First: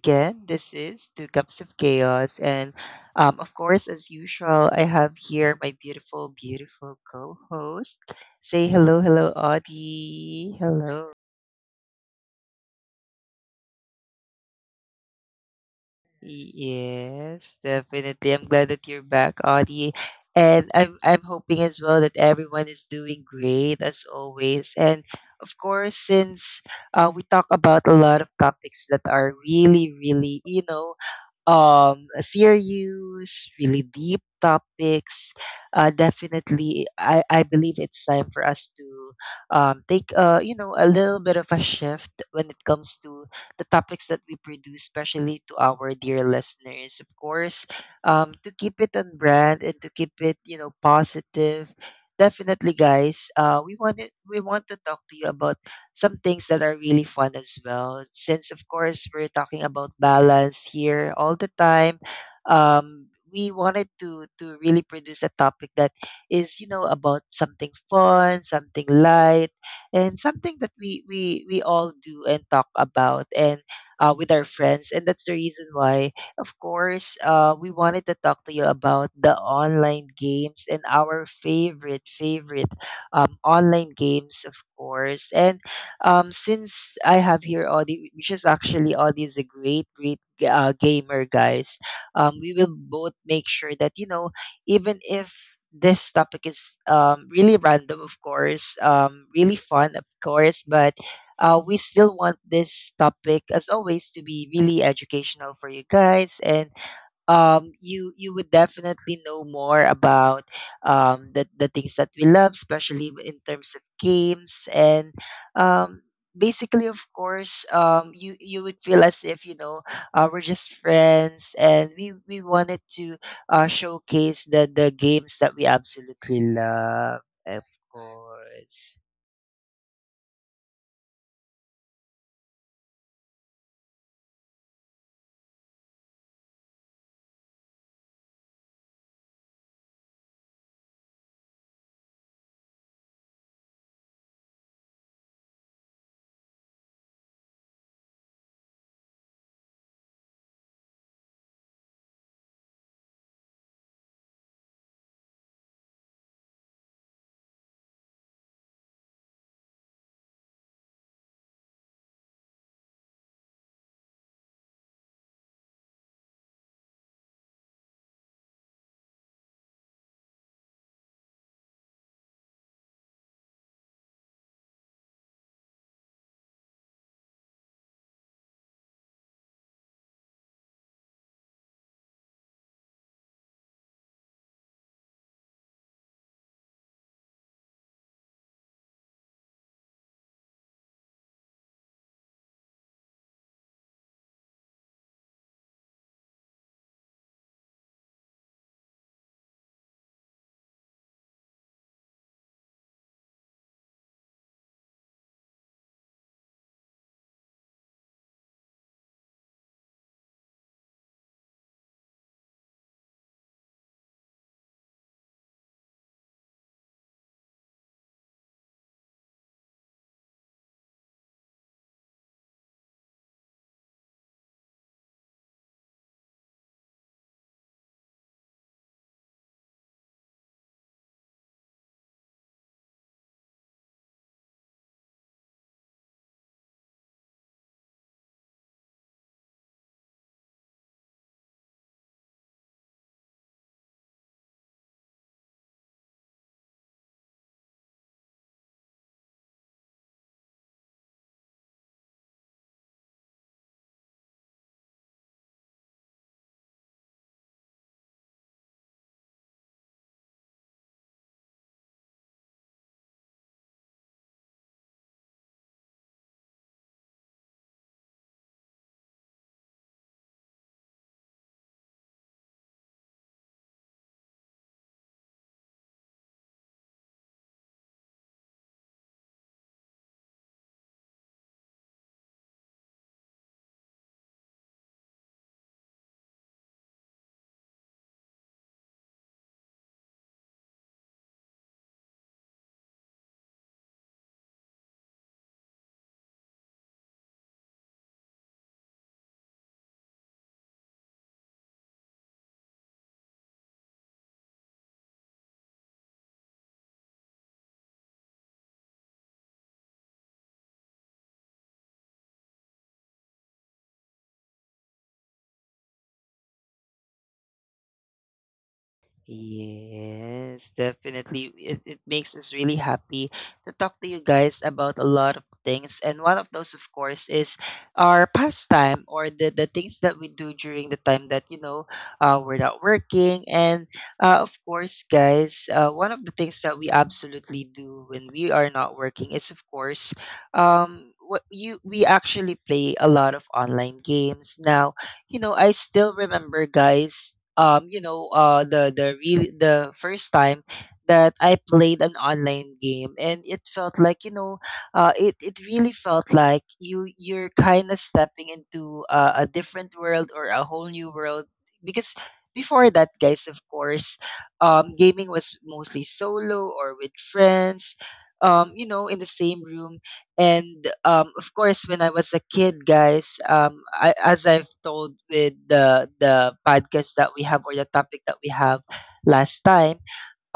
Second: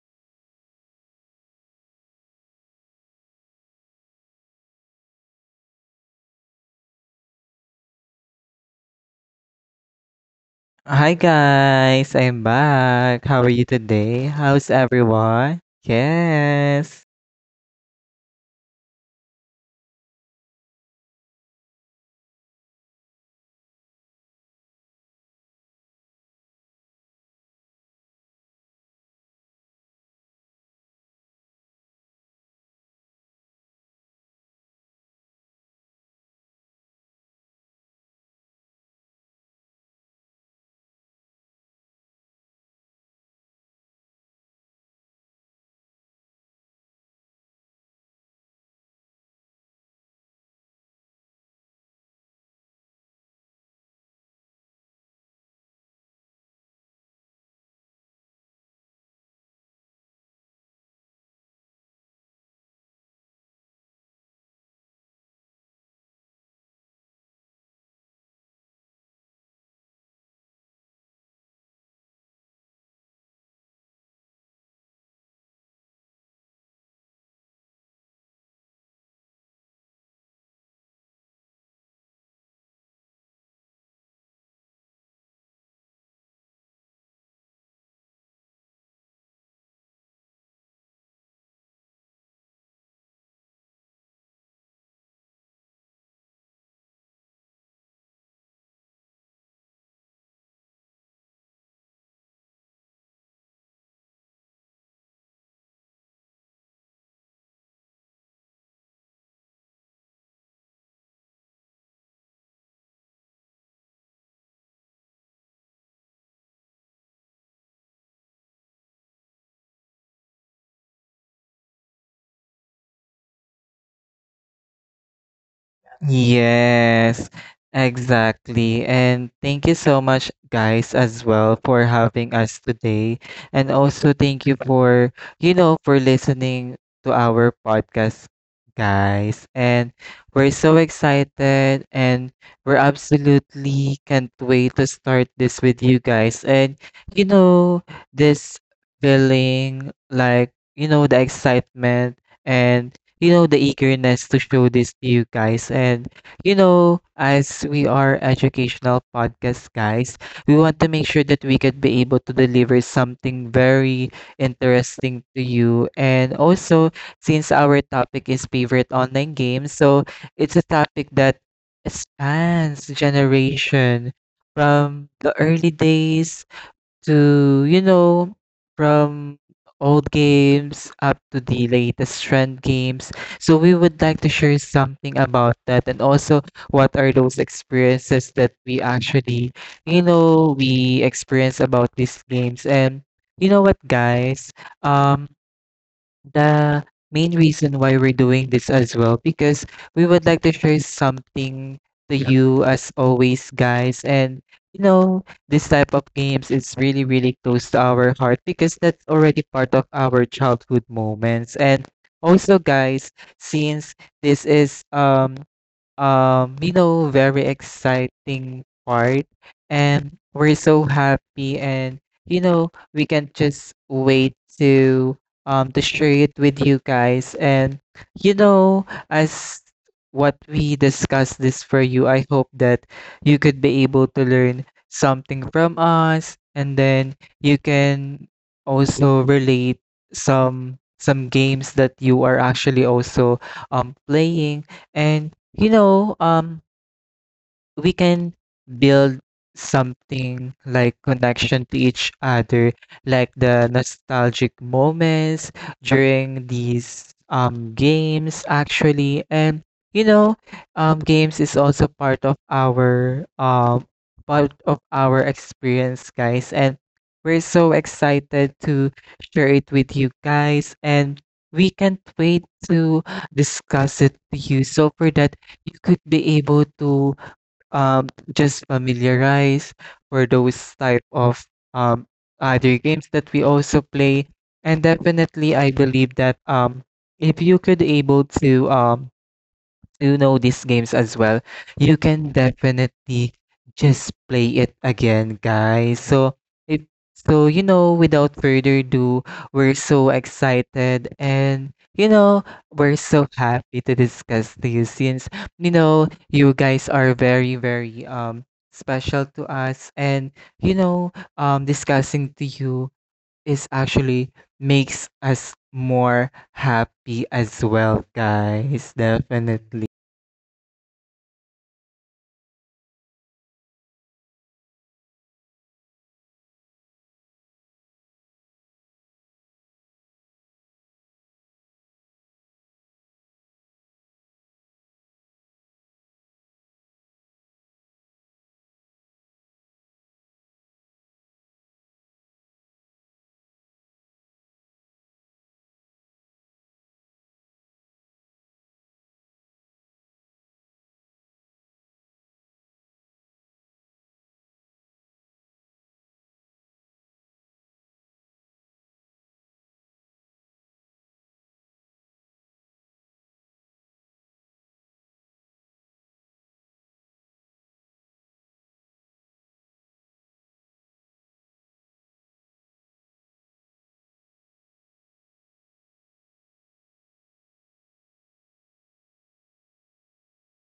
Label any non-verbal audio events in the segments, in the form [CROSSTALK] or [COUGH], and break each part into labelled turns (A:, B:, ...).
A: again, this is Two Cups of Chaos. And Of course, as usual, I have here my beautiful, beautiful co host. Say hello, Audie. Hello.
B: Hi guys, I'm back. How are you today? How's everyone? Yes.
A: Yes, definitely. I'm glad that you're back, Audie. And I'm hoping as well that everyone is doing great as always. And of course, since we talk about a lot of topics that are really, really, serious, really deep topics. Definitely, I believe it's time for us to take a little bit of a shift when it comes to the topics that we produce, especially to our dear listeners, of course. To keep it on brand and to keep it, positive. Definitely, guys. We want to talk to you about some things that are really fun as well. Since, of course, we're talking about balance here all the time. We wanted to really produce a topic that is, you know, about something fun, something light, and something that we all do and talk about and with our friends, and that's the reason why, of course, we wanted to talk to you about the online games and our favorite online games, of course. And since I have here Audie, which is actually Audie is a great gamer, guys, we will both make sure that, you know, even if this topic is, really random, of course, really fun, of course, but we still want this topic, as always, to be really educational for you guys. And you you would definitely know more about the things that we love, especially in terms of games. And um basically of course um you you would feel as if, you know, we're just friends and we wanted to showcase the games that we absolutely love,
B: Yes,
A: of
B: exactly.
A: course.
B: And thank you so much, guys, as well for having us today. And also thank you for, for listening to our podcast, guys. And we're so excited and we're absolutely can't wait to start this with you guys. And, you know, this feeling like, the excitement and the eagerness to show this to you guys. And, as we are educational podcast guys, we want to make sure that we could be able to deliver something very interesting to you. And also, since our topic is favorite online games, so it's a topic that spans generation from the early days to, from old games up to the latest trend games. So we would like to share something about that and also what are those experiences that we actually, we experience about these games. And you know what, guys? Um, the main reason why we're doing this as well because we would like to share something to, yeah, you as always guys and you know this type of games is really really close to our heart because that's already part of our childhood moments and also guys, since this is very exciting part. And we're so happy and we can just wait to share it with you guys. And as what we discussed this for you, I hope that you could be able to learn something from us and then you can also relate some games that you are actually also playing, and you know, um, we can build something like connection to each other, like the nostalgic moments during these games actually. And you know, games is also part of our part of our experience, guys. And we're so excited to share it with you guys and we can't wait to discuss it to you, so for that you could be able to um, just familiarize for those type of um, other games that we also play. And definitely, I believe that if you could able to, you know these games as well, you can definitely just play it again, guys. So if so, without further ado, we're so excited and we're so happy to discuss to you since you guys are very, very special to us and you know discussing to you is actually makes us more happy as well, guys, definitely.
A: Yes, definitely. It makes us really happy to talk to you guys about a lot of things. And one of those, of course, is our pastime, or the things that we do during the time that, you know, we're not working. And of course, guys, one of the things that we absolutely do when we are not working is, of course, what you we actually play a lot of online games. Now, you know, I still remember, guys, the first time that I played an online game, and it felt like, you know, it really felt like you you're kind of stepping into a different world, or a whole new world, because before that, guys, of course, gaming was mostly solo or with friends, you know, in the same room. And of course, when I was a kid, guys, as I've told with the podcast that we have, or the topic that we have last time,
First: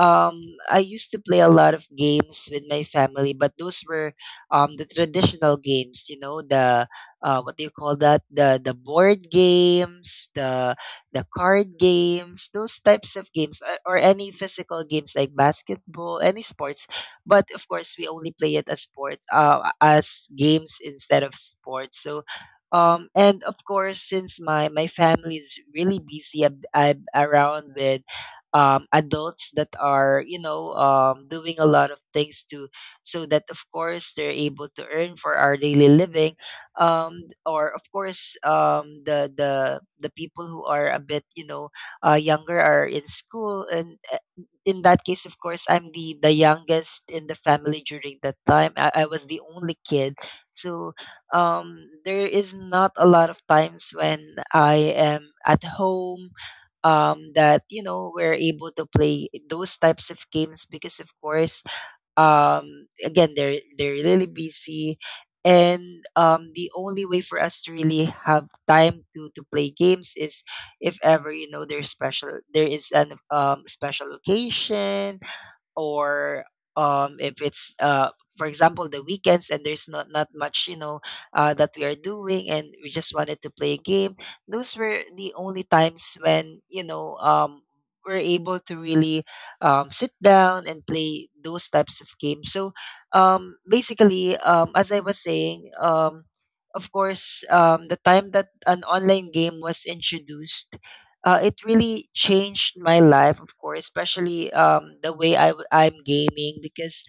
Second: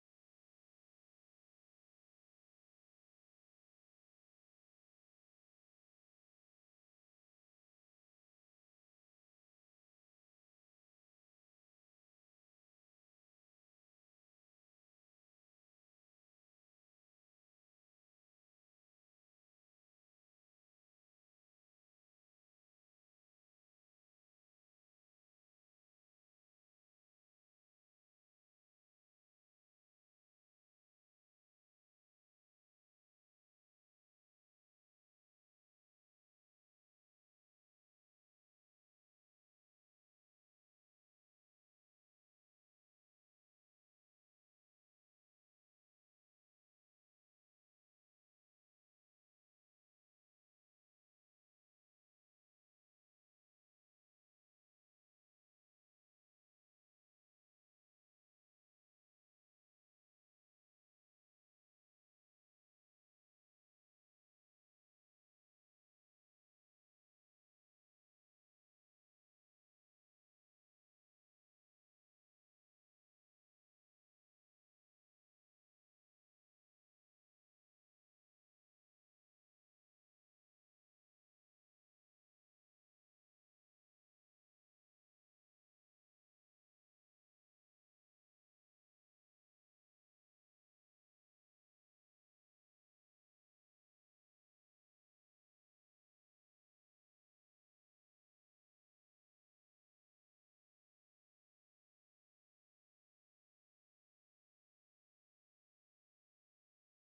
A: um I used to play a lot of games with my family, but those were, the traditional games, you know, the, what do you call that? The board games, the card games, those types of games, or any physical games like basketball, any sports. But of course, we only play it as sports, as games instead of sports. So and of course since my family is really busy, I I'm around with adults that are, you know, doing a lot of things, to so that, of course, they're able to earn for our daily living, um, or, of course, the people who are a bit, you know, younger are in school, and in that case, of course, I'm the youngest in the family during that time. I was the only kid. So there is not a lot of times when I am at home, that, you know, we're able to play those types of games because, of course, again, they're really busy. And the only way for us to really have time to play games is if ever, you know, there is an special occasion, or if it's, for example, the weekends, and there's not much, you know, that we are doing, and we just wanted to play a game. Those were the only times when, you know, we're able to really sit down and play those types of games. So basically, as I was saying, of course, the time that an online game was introduced, it really changed my life, of course, especially the way I'm gaming. Because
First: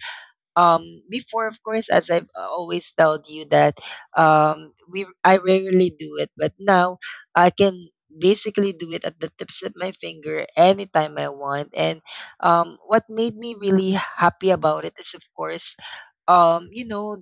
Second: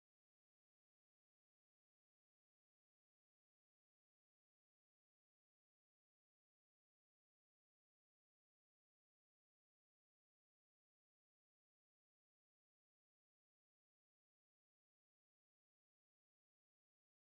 A: before, of course, as I've always told you that, we I rarely do it, but now I can basically do it at the tips of my finger anytime I want. And what made me really happy about it is, of course, um you know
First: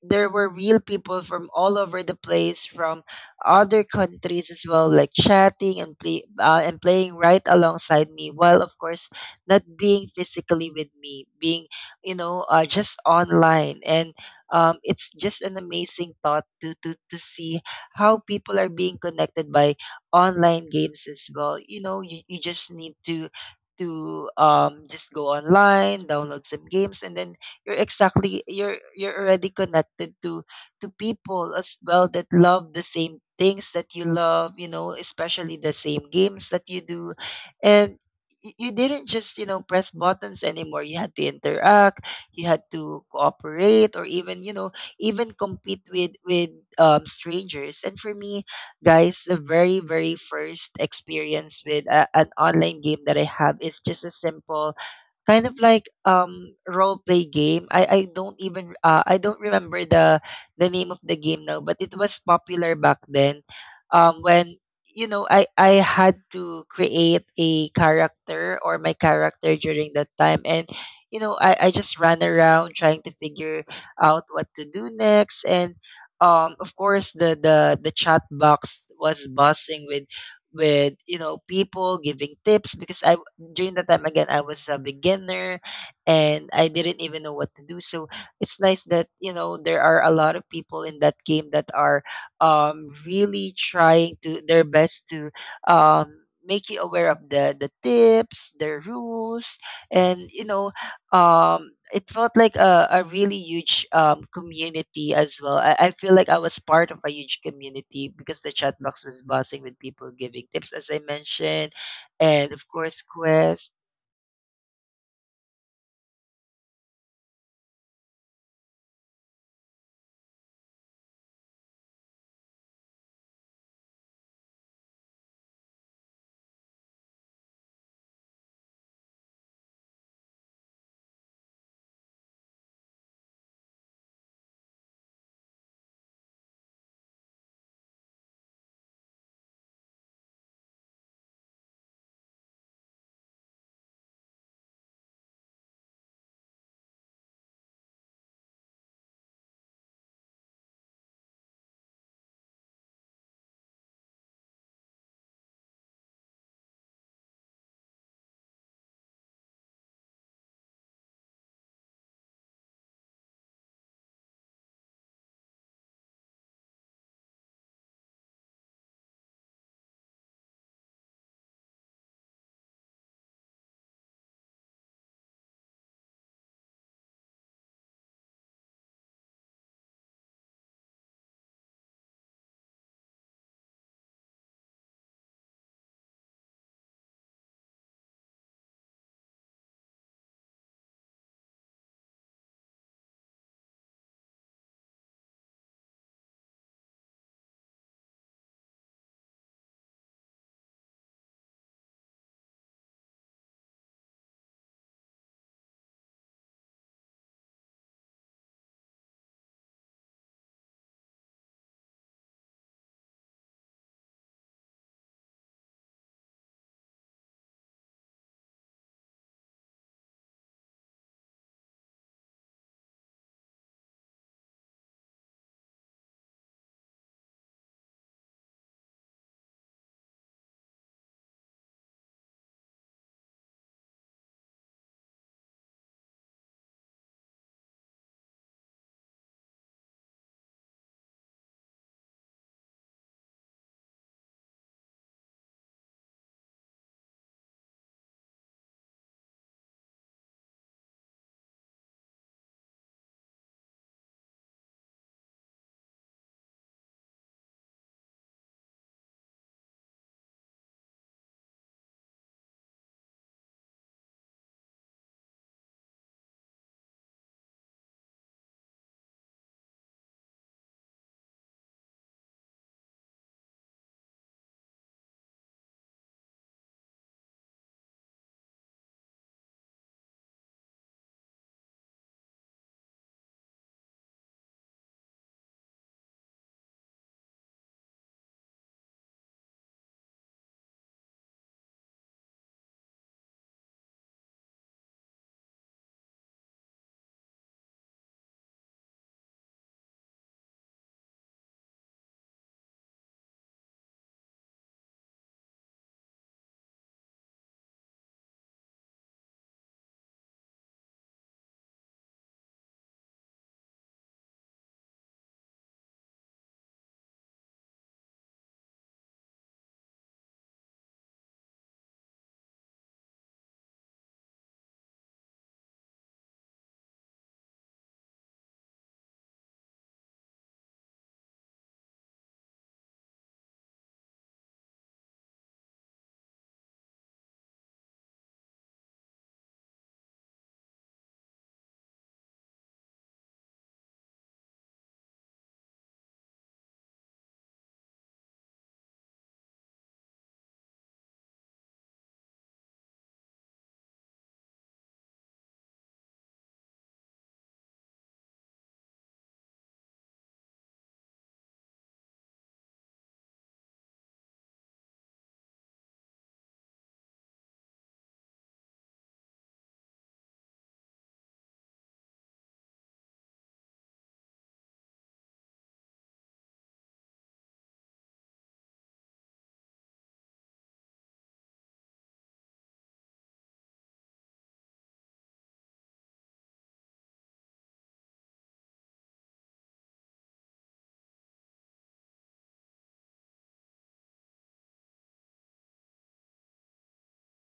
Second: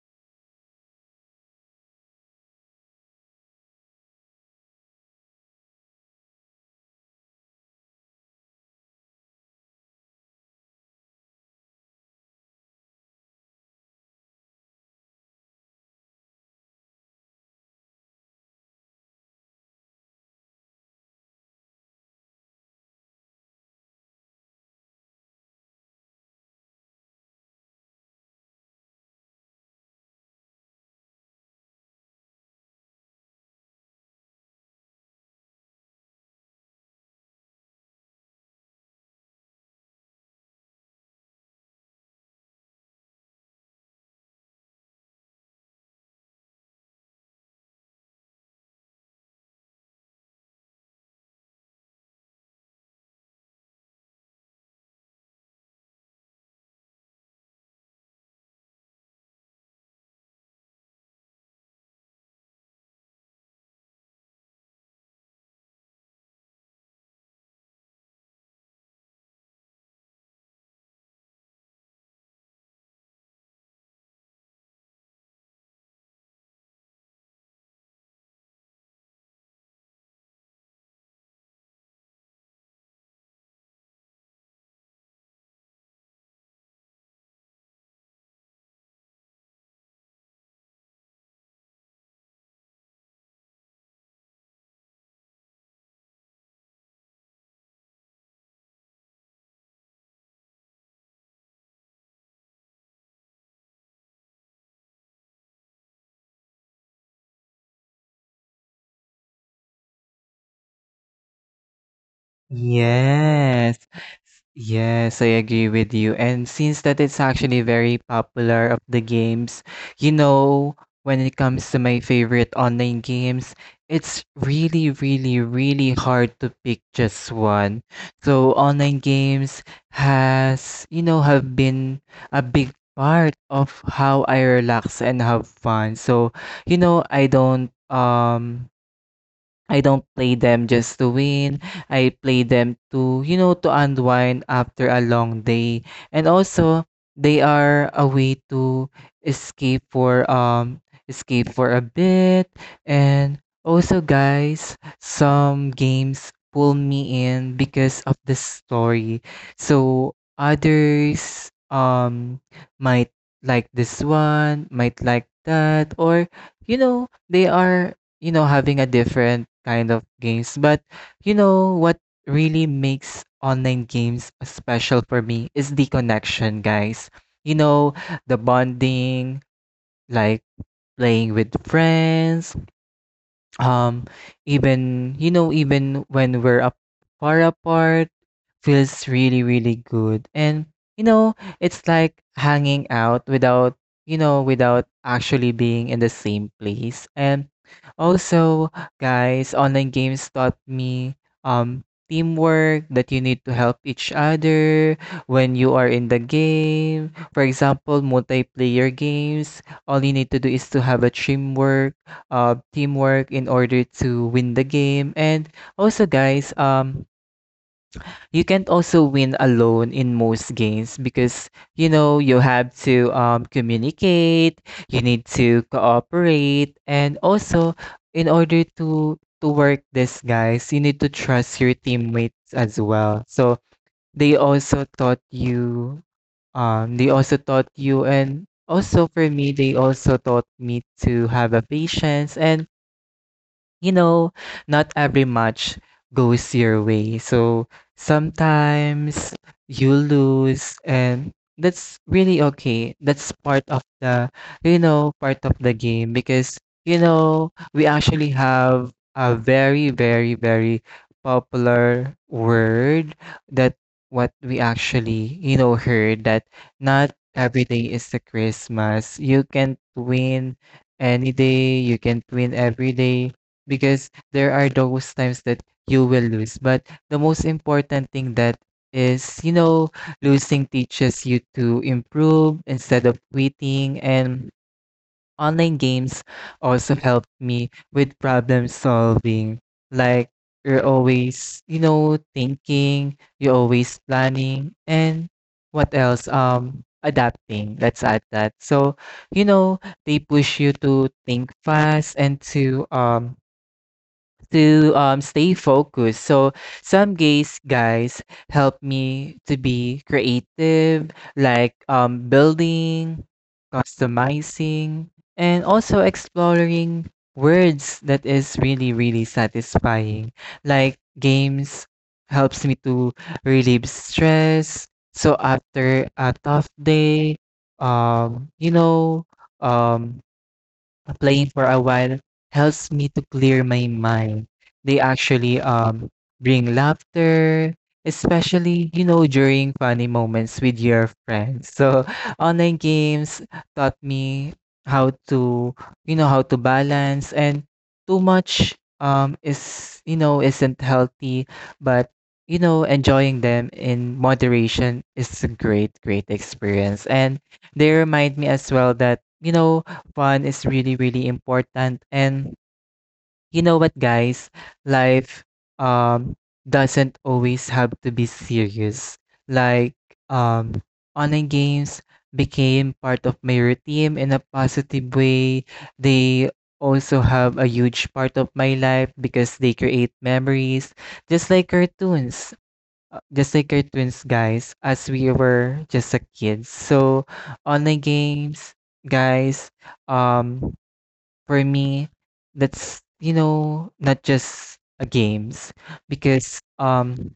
A: there were real people from all over the place, from other countries as well, like chatting and playing right alongside me, while, of course, not being physically with me, being, you know, just online. And it's just an amazing thought to see how people are being connected by online games as well. You know, you just need to just go online, download some games, and then you're already connected to people as well that love the same things that you love, you know, especially the same games that you do. And you didn't just, you know, press buttons anymore. You had to interact, you had to cooperate, or even, you know, even compete with strangers. And for me, guys, the very, very first experience with an online game that I have is just a simple kind of like role play game. I don't even I don't remember the name of the game now, but it was popular back then. When, you know, I had to create a character, or my character during that time. And you know, I just ran around trying to figure out what to do next. And of course, the chat box was buzzing with, you know, people giving tips, because I, during the time, again, I was a beginner, and I didn't even know what to do. So it's nice that, you know, there are a lot of people in that game that are really trying to their best to um make you aware of the tips, the rules, and you know, it felt like a really huge, community as well. I feel like I was part of a huge community because the chat box was buzzing with people giving tips, as I mentioned, and of course, quiz.
B: Yes, yes, I agree with you. And since that it's actually very popular of the games, you know, when it comes to my favorite online games, it's really, really, really hard to pick just one. So online games have been a big part of how I relax and have fun. So, you know, I don't um I don't play them just to win. I play them to unwind after a long day. And also, they are a way to escape for um escape for a bit. And also, guys, some games pull me in because of the story. So others might like this one, might like that, or they are having a different kind of games. But you know what really makes online games special for me is the connection, guys. You know, the bonding, like playing with friends, um, even even when we're up far apart, feels really, really good. And, you know, it's like hanging out without, you know, without actually being in the same place. And also, guys, online games taught me, teamwork, that you need to help each other when you are in the game. For example, multiplayer games, all you need to do is to have a teamwork, in order to win the game. And also, guys, you can't also win alone in most games because you have to, communicate, you need to cooperate, and also in order to work this, guys, you need to trust your teammates as well. So they also taught you they also taught you and also for me they also taught me to have a patience and, you know, not every match goes your way. So sometimes you lose and that's really okay. That's part of the game because, we actually have a very, very, very popular word that what we actually, heard that not every day is the Christmas. You can't win any day. You can't win every day because there are those times that you will lose. But the most important thing that is, losing teaches you to improve instead of quitting. And online games also helped me with problem solving. Like you're always, thinking, you're always planning, and what else? Adapting. Let's add that. So, you know, they push you to think fast and to stay focused. So some gays guys help me to be creative, like building, customizing, and also exploring words that is really really satisfying. Like games helps me to relieve stress. So after a tough day, um, you know, um, playing for a while helps me to clear my mind. They actually bring laughter, especially during funny moments with your friends. So [LAUGHS] online games taught me how to how to balance, and too much is, isn't healthy, but enjoying them in moderation is a great great experience, and they remind me as well that fun is really really important. And you know what, guys, life um doesn't always have to be serious. Like, um online games became part of my routine in a positive way. They also have a huge part of my life because they create memories, just like cartoons, guys, as we were just a kids. So online games, guys, um for me, that's, not just a games, because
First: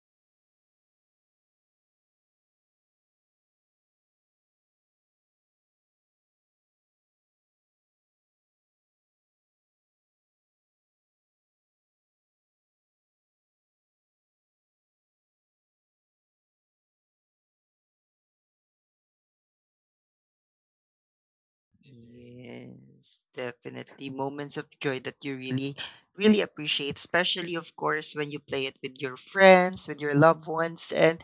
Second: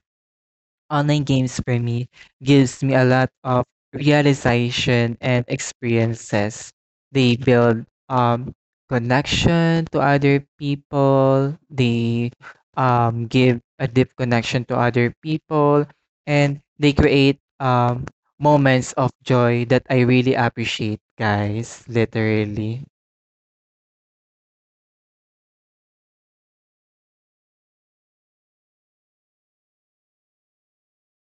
B: online games for me gives me a lot of realization and experiences. They build connection to other people. They give a deep connection to other people, and they create moments of joy that I really appreciate, guys, literally.
A: Yes, definitely. Moments of joy that you really, really appreciate, especially, of course, when you play it with your friends, with your loved ones. And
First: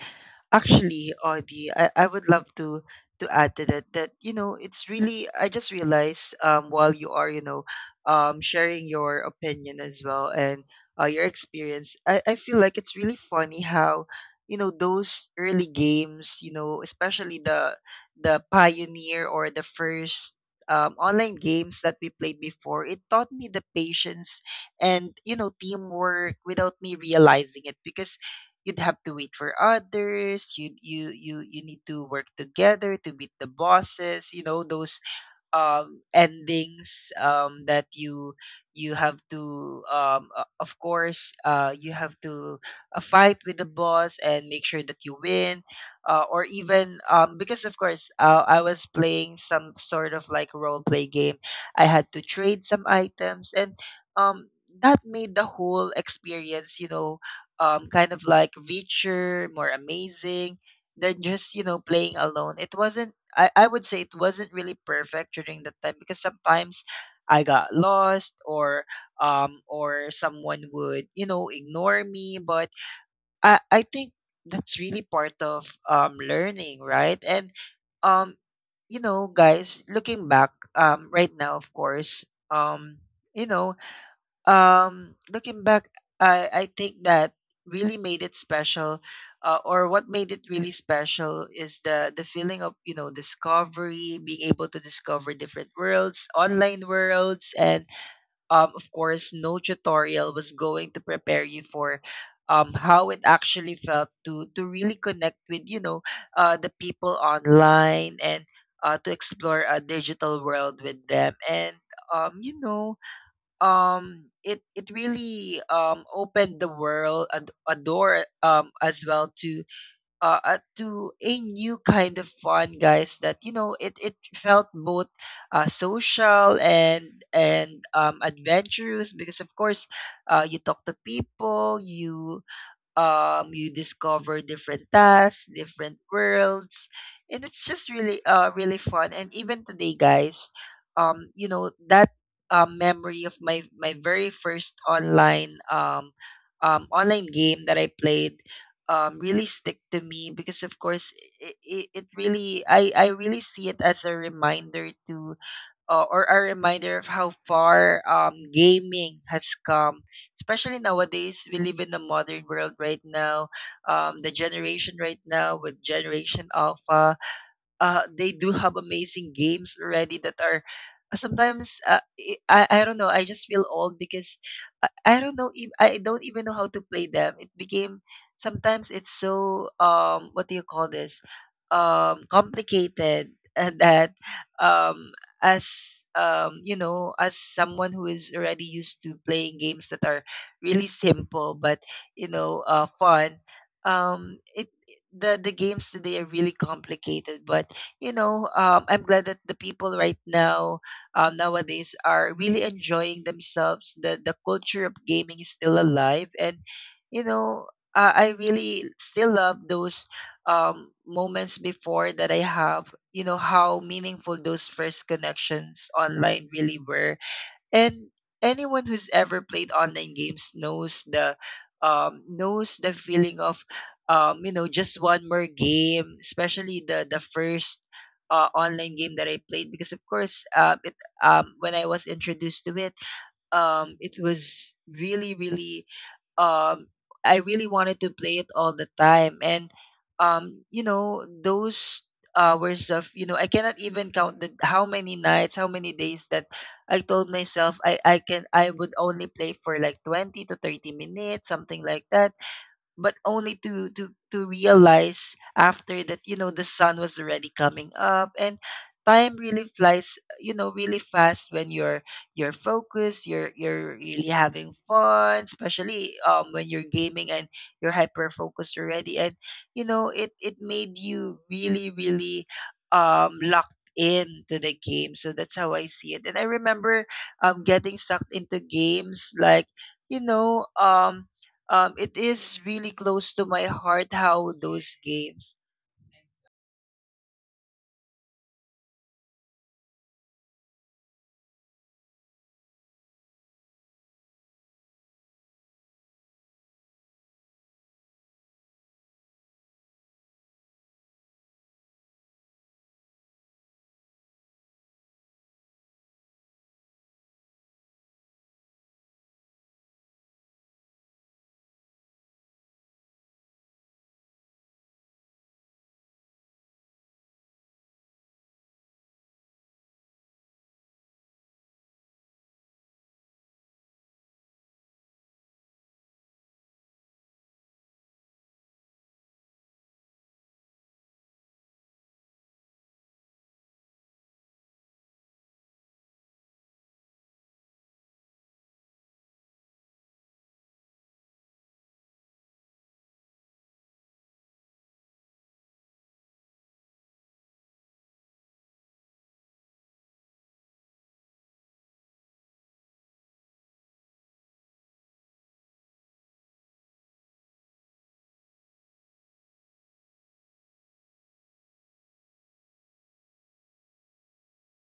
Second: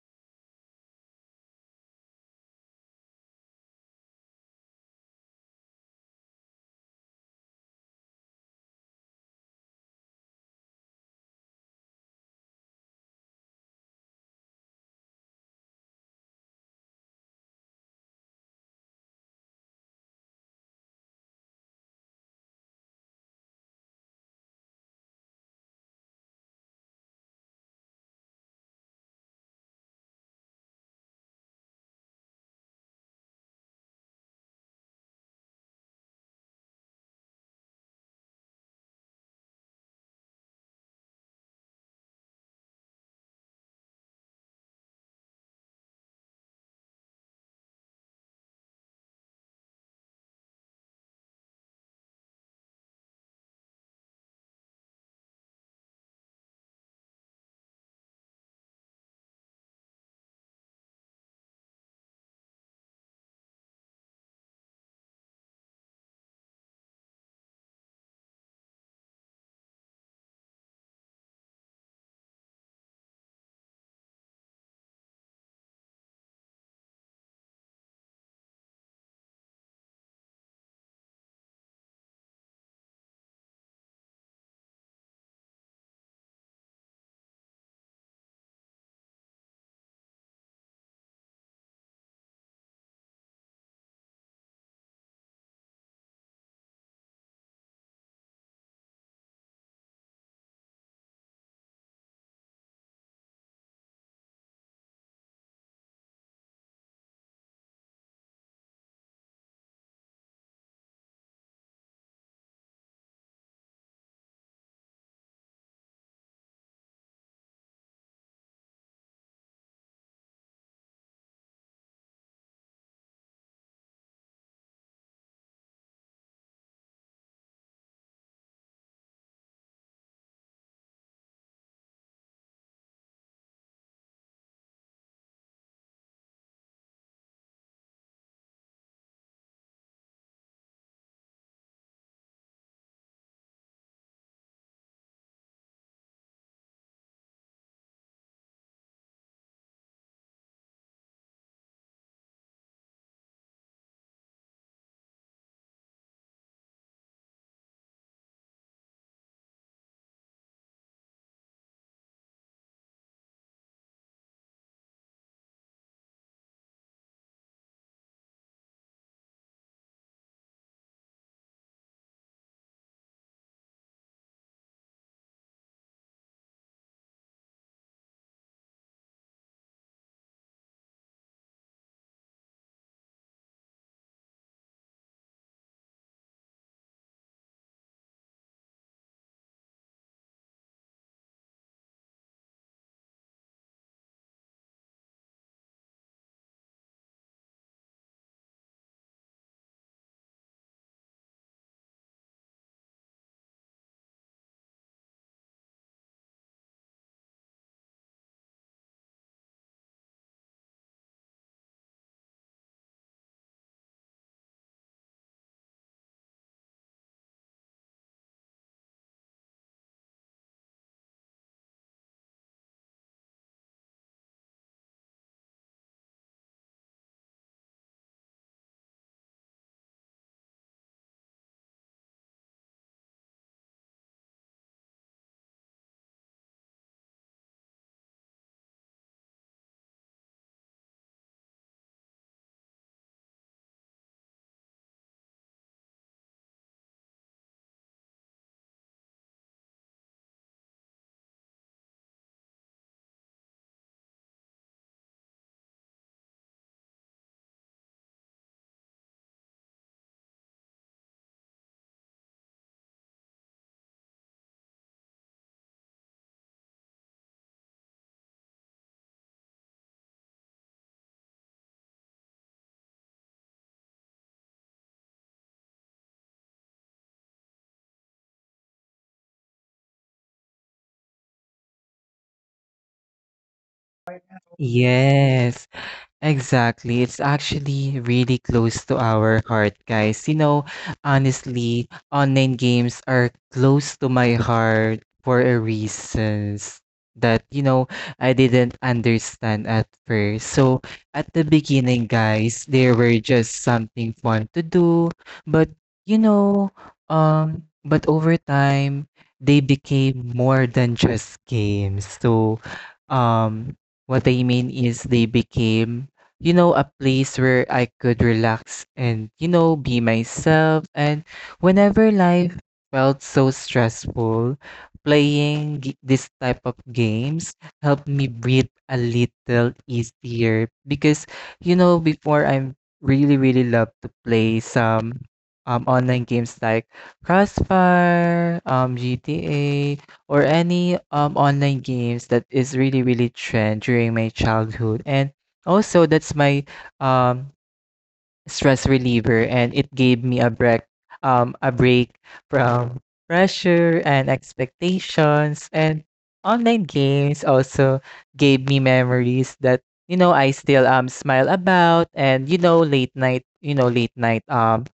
A: actually, Audie, I would love to add to that that, you know, it's really, I just realized while you are, you know, sharing your opinion as well and your experience. I feel like it's really funny how, you know, those early games, you know, especially the pioneer, or the first, online games that we played before, it taught me the patience and, you know, teamwork without me realizing it, because you'd have to wait for others. You need to work together to beat the bosses. You know, those endings that you have to of course you have to fight with the boss and make sure that you win. Or even, because of course, I was playing some sort of like role play game. I had to trade some items, and um that made the whole experience, you know, kind of like richer, more amazing than just, you know, playing alone. It wasn't, I would say it wasn't really perfect during that time, because sometimes I got lost, or someone would, you know, ignore me. But I think that's really part of learning, right? And um, you know, guys, looking back, right now, of course, um, you know, looking back, I think that really made it special. Or what made it really special is the feeling of, discovery, being able to discover different worlds, online worlds. And Of course, no tutorial was going to prepare you for how it actually felt to really connect with, the people online, and to explore a digital world with them. And you know It really opened the world a door as well to a new kind of fun, guys, that, it felt both social and adventurous because, of course, you talk to people. You discover different tasks, different worlds, and it's just really really fun. And even today, guys, you know that memory of my very first online online game that I played really stick to me because, of course, it really, I really see it as a reminder to or a reminder of how far, gaming has come, especially nowadays. We live in the modern world right now. The generation right now with Generation Alpha, they do have amazing games already that are sometimes I don't know, I just feel old because I don't know if I don't even know how to play them. It became sometimes it's so what do you call this, complicated [LAUGHS] and that um as you know, as someone who is already used to playing games that are really simple but, you know, fun. It The games today are really complicated but, you know, I'm glad that the people right now, nowadays, are really enjoying themselves. The culture of gaming is still alive, and, you know, I really still love those moments before that I have. You know how meaningful those first connections online really were. And anyone who's ever played online games knows the feeling of you know, just one more game, especially the first online game that I played because, of course, when I was introduced to it, it was really, really um I really wanted to play it all the time. And You know, those hours of, you know, I cannot even count the, how many nights, how many days that I told myself I would only play for like 20 to 30 minutes, something like that, but only to to realize after that, you know, the sun was already coming up. And time really flies, you know, really fast when you're focused, you're really having fun, especially when you're gaming and you're hyper focused already. And, you know, it made you really, really locked in to the game. So that's how I see it, and I remember getting sucked into games like, you know um it is really close to my heart how those games.
B: Yes. Exactly. It's actually really close to our heart, guys. You know, honestly, online games are close to my heart for a reasons that, I didn't understand at first. So at the beginning, guys, they were just something fun to do, but you know, over time they became more than just games. So, um, what I mean is they became, a place where I could relax and, be myself. And whenever life felt so stressful, playing this type of games helped me breathe a little easier, because, before I'm really, really love to play some online games like Crossfire, GTA, or any online games that is really, really trend during my childhood. And also, that's my um, stress reliever, and it gave me a break, um, a break from pressure and expectations. And online games also gave me memories that I still smile about, and, late night, you know late night um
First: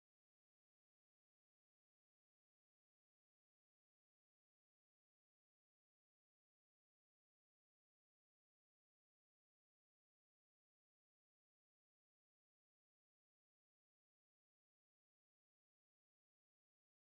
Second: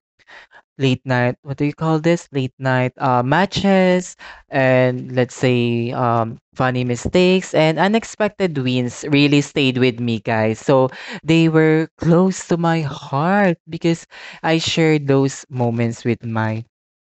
B: late night what do you call this? Late night, matches, and let's say, funny mistakes and unexpected wins really stayed with me, guys. So they were close to my heart because I shared those moments with my,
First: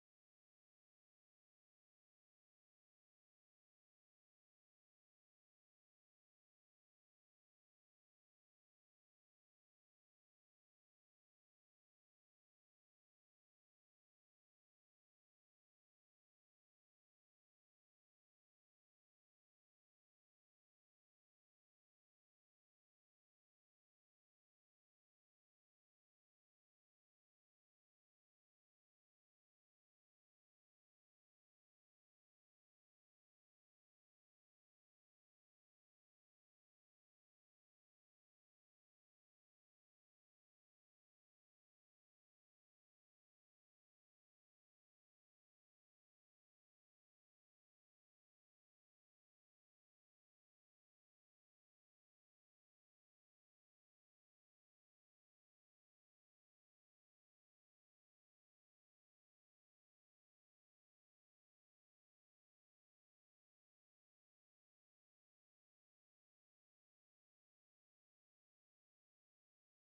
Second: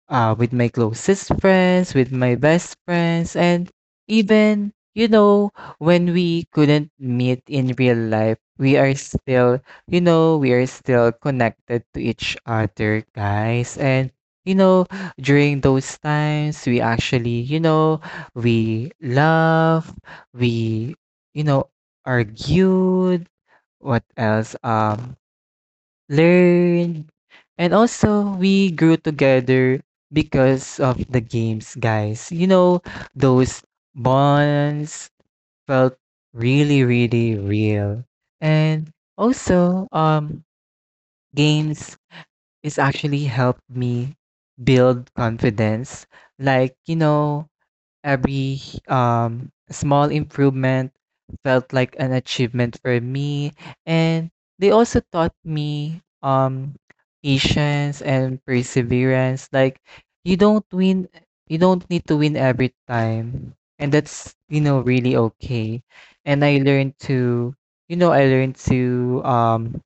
B: with my closest friends, with my best friends, and even, when we couldn't meet in real life, we are still, we are still connected to each other, guys. And, you know, during those times, we actually, we love, we, you know, argued. What else? Learn, and also we grew together because of the games, guys. You know, those bonds felt really, really real. And also, games is actually helped me build confidence. Like, every small improvement felt like an achievement for me. And they also taught me, patience and perseverance. Like, you don't win, you don't need to win every time. And that's, really okay. And I learned to, you know, I learned to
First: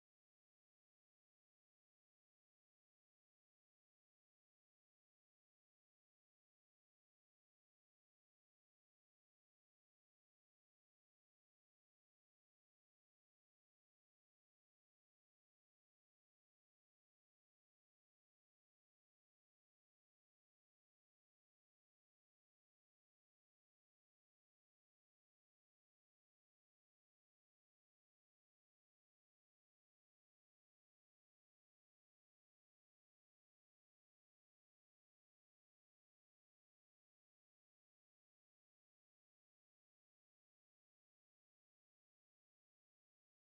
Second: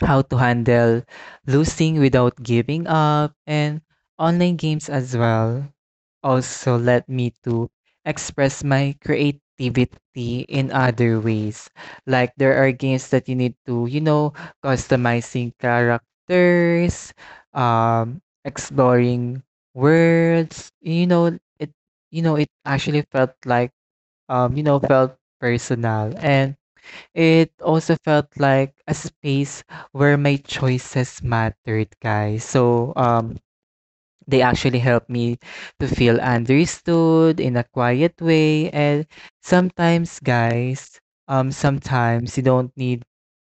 B: how to handle losing without giving up, and online games as well also led me to express my creativity in other ways. Like there are games that you need to, customizing characters, exploring worlds. You know, it actually felt like, felt personal. And it also felt like a space where my choices mattered, guys. So, they actually helped me to feel understood in a quiet way. And sometimes, guys, sometimes you don't need,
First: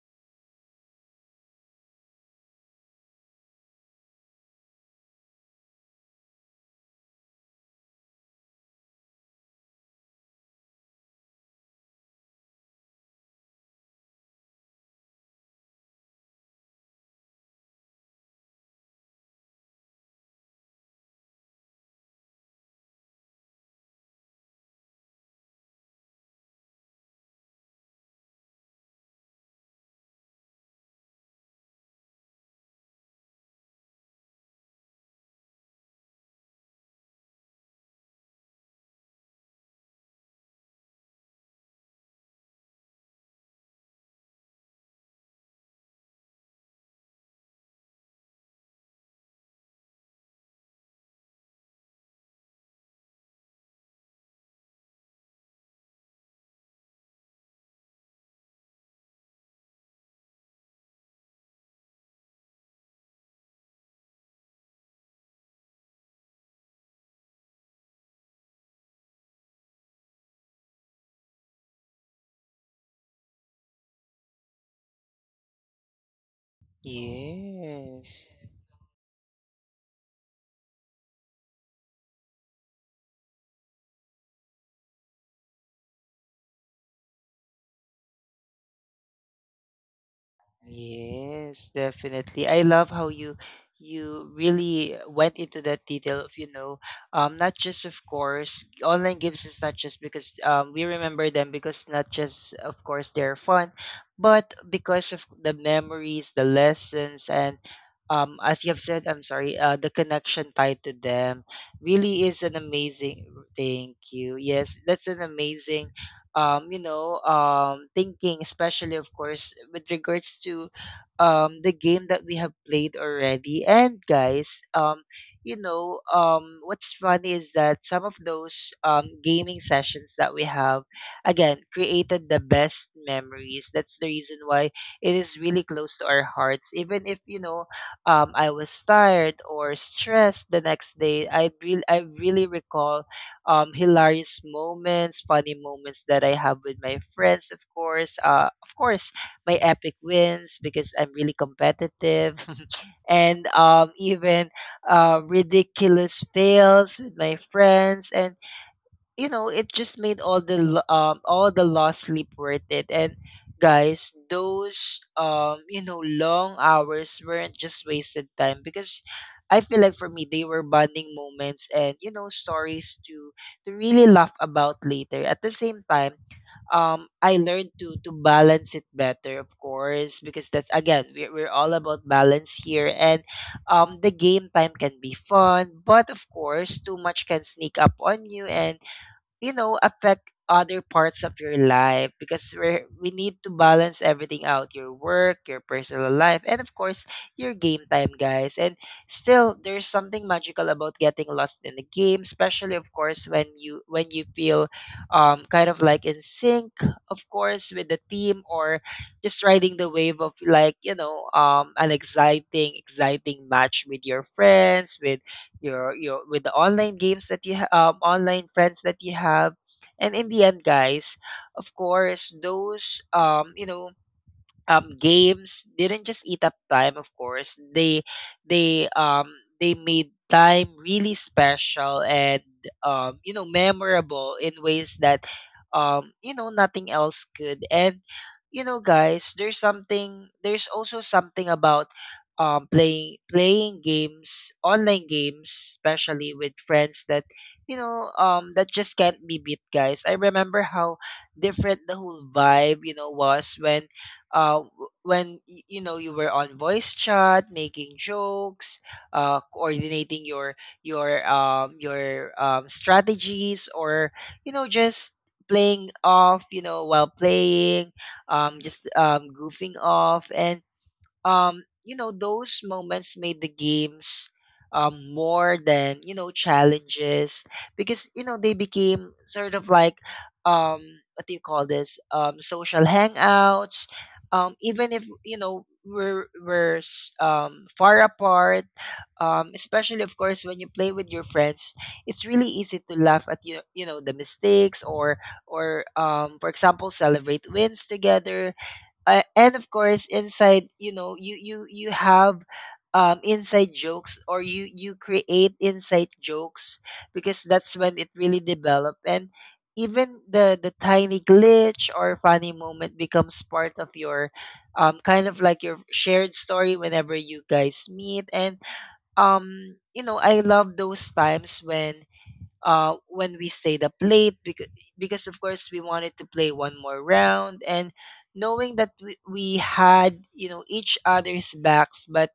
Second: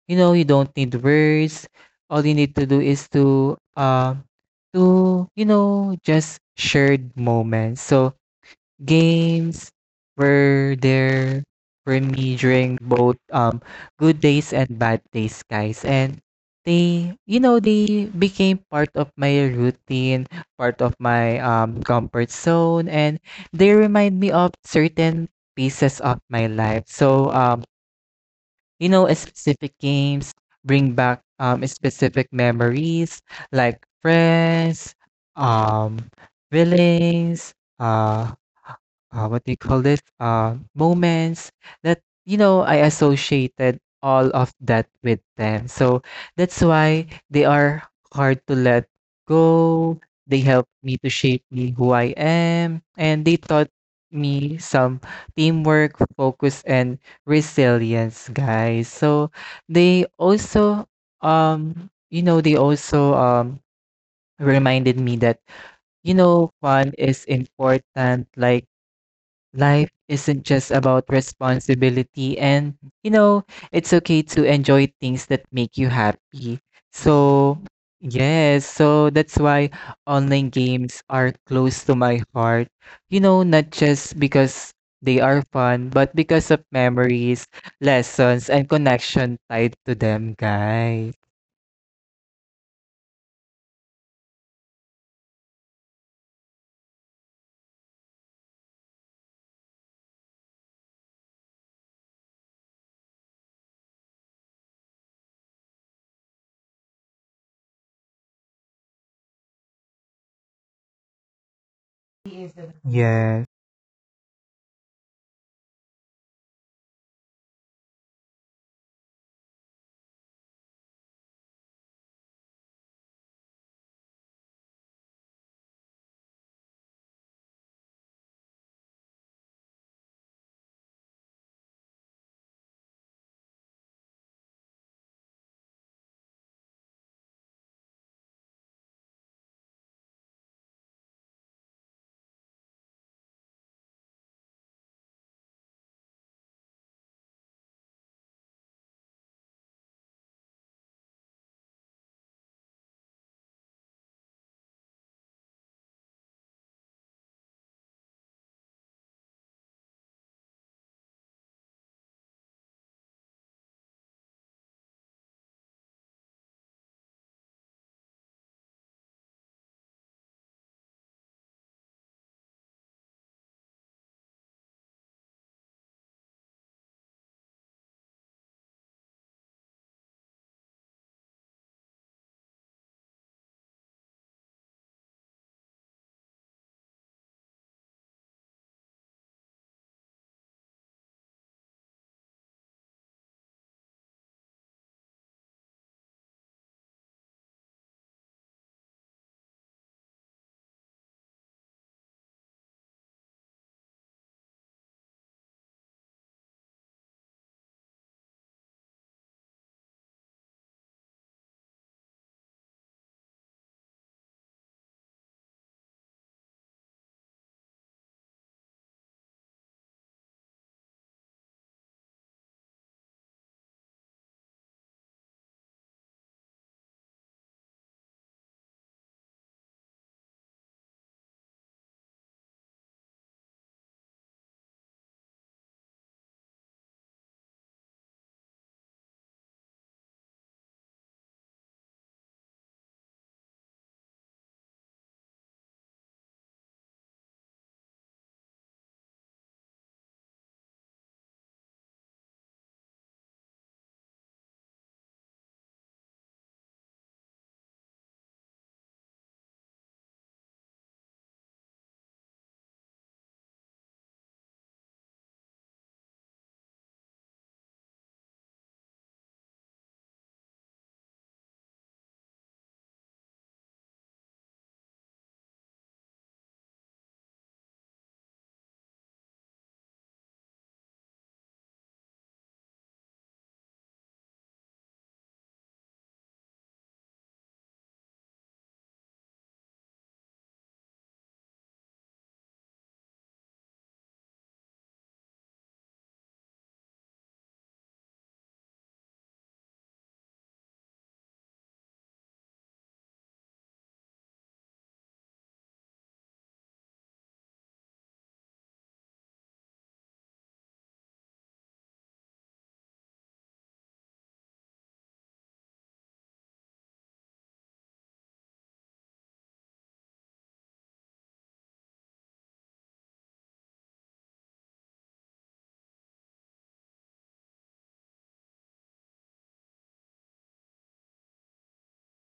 B: you don't need words. All you need to do is to, just shared moments. So, games were there for me during both good days and bad days, guys. And they became part of my routine, part of my comfort zone, and they remind me of certain pieces of my life. So a specific games bring back specific memories like friends, um, feelings, uh what do you call this moments that you know I associated all of that with them. So that's why they are hard to let go. They helped me to shape me who I am, and they taught me some teamwork, focus, and resilience, guys. So they also they also reminded me that you know fun is important like life isn't just about responsibility, and you know, it's okay to enjoy things that make you happy. So,
A: Yes.
B: yes, so that's why online games are close to my heart. You know, not just because they are fun, but because of memories, lessons, and connection tied to them, guys.
A: Yes, definitely. I love how you, you really went into that detail of, you know, not just of course online games is not just because, we remember them because not just of course they're fun, but because of the memories, the lessons, and, as you have said, I'm sorry, the connection tied to them really is an amazing.
B: Yes.
A: Thank you. Yes, that's an amazing thinking, especially of course with regards to the game that we have played already. And guys, what's funny is that some of those gaming sessions that we have, again, created the best memories. That's the reason why it is really close to our hearts. Even if, you know, I was tired or stressed the next day, I really recall hilarious moments, funny moments that I have with my friends, of course. Of course, my epic wins because I'm really competitive, [LAUGHS] and even ridiculous fails with my friends. And, you know, it just made all all the lost sleep worth it. And guys, those you know, long hours weren't just wasted time because I feel like for me they were bonding moments and, you know, stories to really laugh about later. At the same time, I learned to balance it better, of course, because that's again we're all about balance here. And the game time can be fun, but of course too much can sneak up on you and, you know, affect other parts of your life because we need to balance everything out: your work, your personal life, and, of course, your game time, guys. And still there's something magical about getting lost in the game, especially of course when you, when you feel kind of like in sync, of course, with the team, or just riding the wave of, like, you know, an exciting match with your friends, with your with the online games online friends that you have. And in the end, guys, of course those, games didn't just eat up time. Of course, they um they made time really special and, you know, memorable in ways that, you know, nothing else could. And, you know, guys, there's something. There's also something about playing games, online games, especially with friends, that, that just can't be beat, guys. I remember how different the whole vibe, you know, was when you know, you were on voice chat, making jokes, coordinating your strategies, or, you know, just playing off, you know, while playing, just goofing off, and, you know, those moments made the games, more than, you know, challenges because, you know, they became sort of like, um, what do you call this? Social hangouts. Even if, you know, far apart, especially, of course, when you play with your friends, it's really easy to laugh at, you know, the mistakes or, for example, celebrate wins together, and of course inside, you know, you have inside jokes, or you create inside jokes because that's when it really develop. And even the tiny glitch or funny moment becomes part of your, kind of like, your shared story whenever you guys meet. And, you know, I love those times when, when we stayed up late because, of course, we wanted to play one more round, and knowing that we had, you know, each other's backs. But,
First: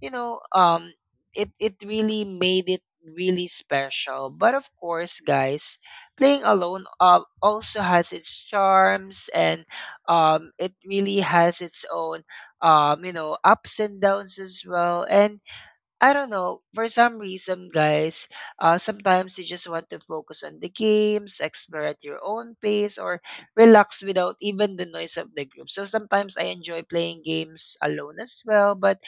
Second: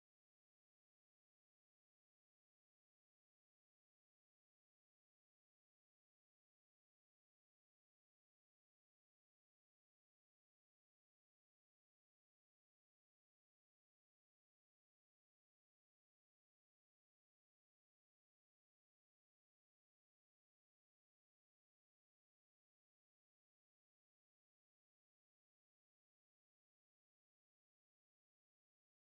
A: you know um it really made it really special. But of course, guys, playing alone, also has its charms, and it really has its own, you know, ups and downs as well. And I don't know, for some reason, guys, sometimes you just want to focus on the games, explore at your own pace, or relax without even the noise of the group. So sometimes I enjoy playing games alone as well, but,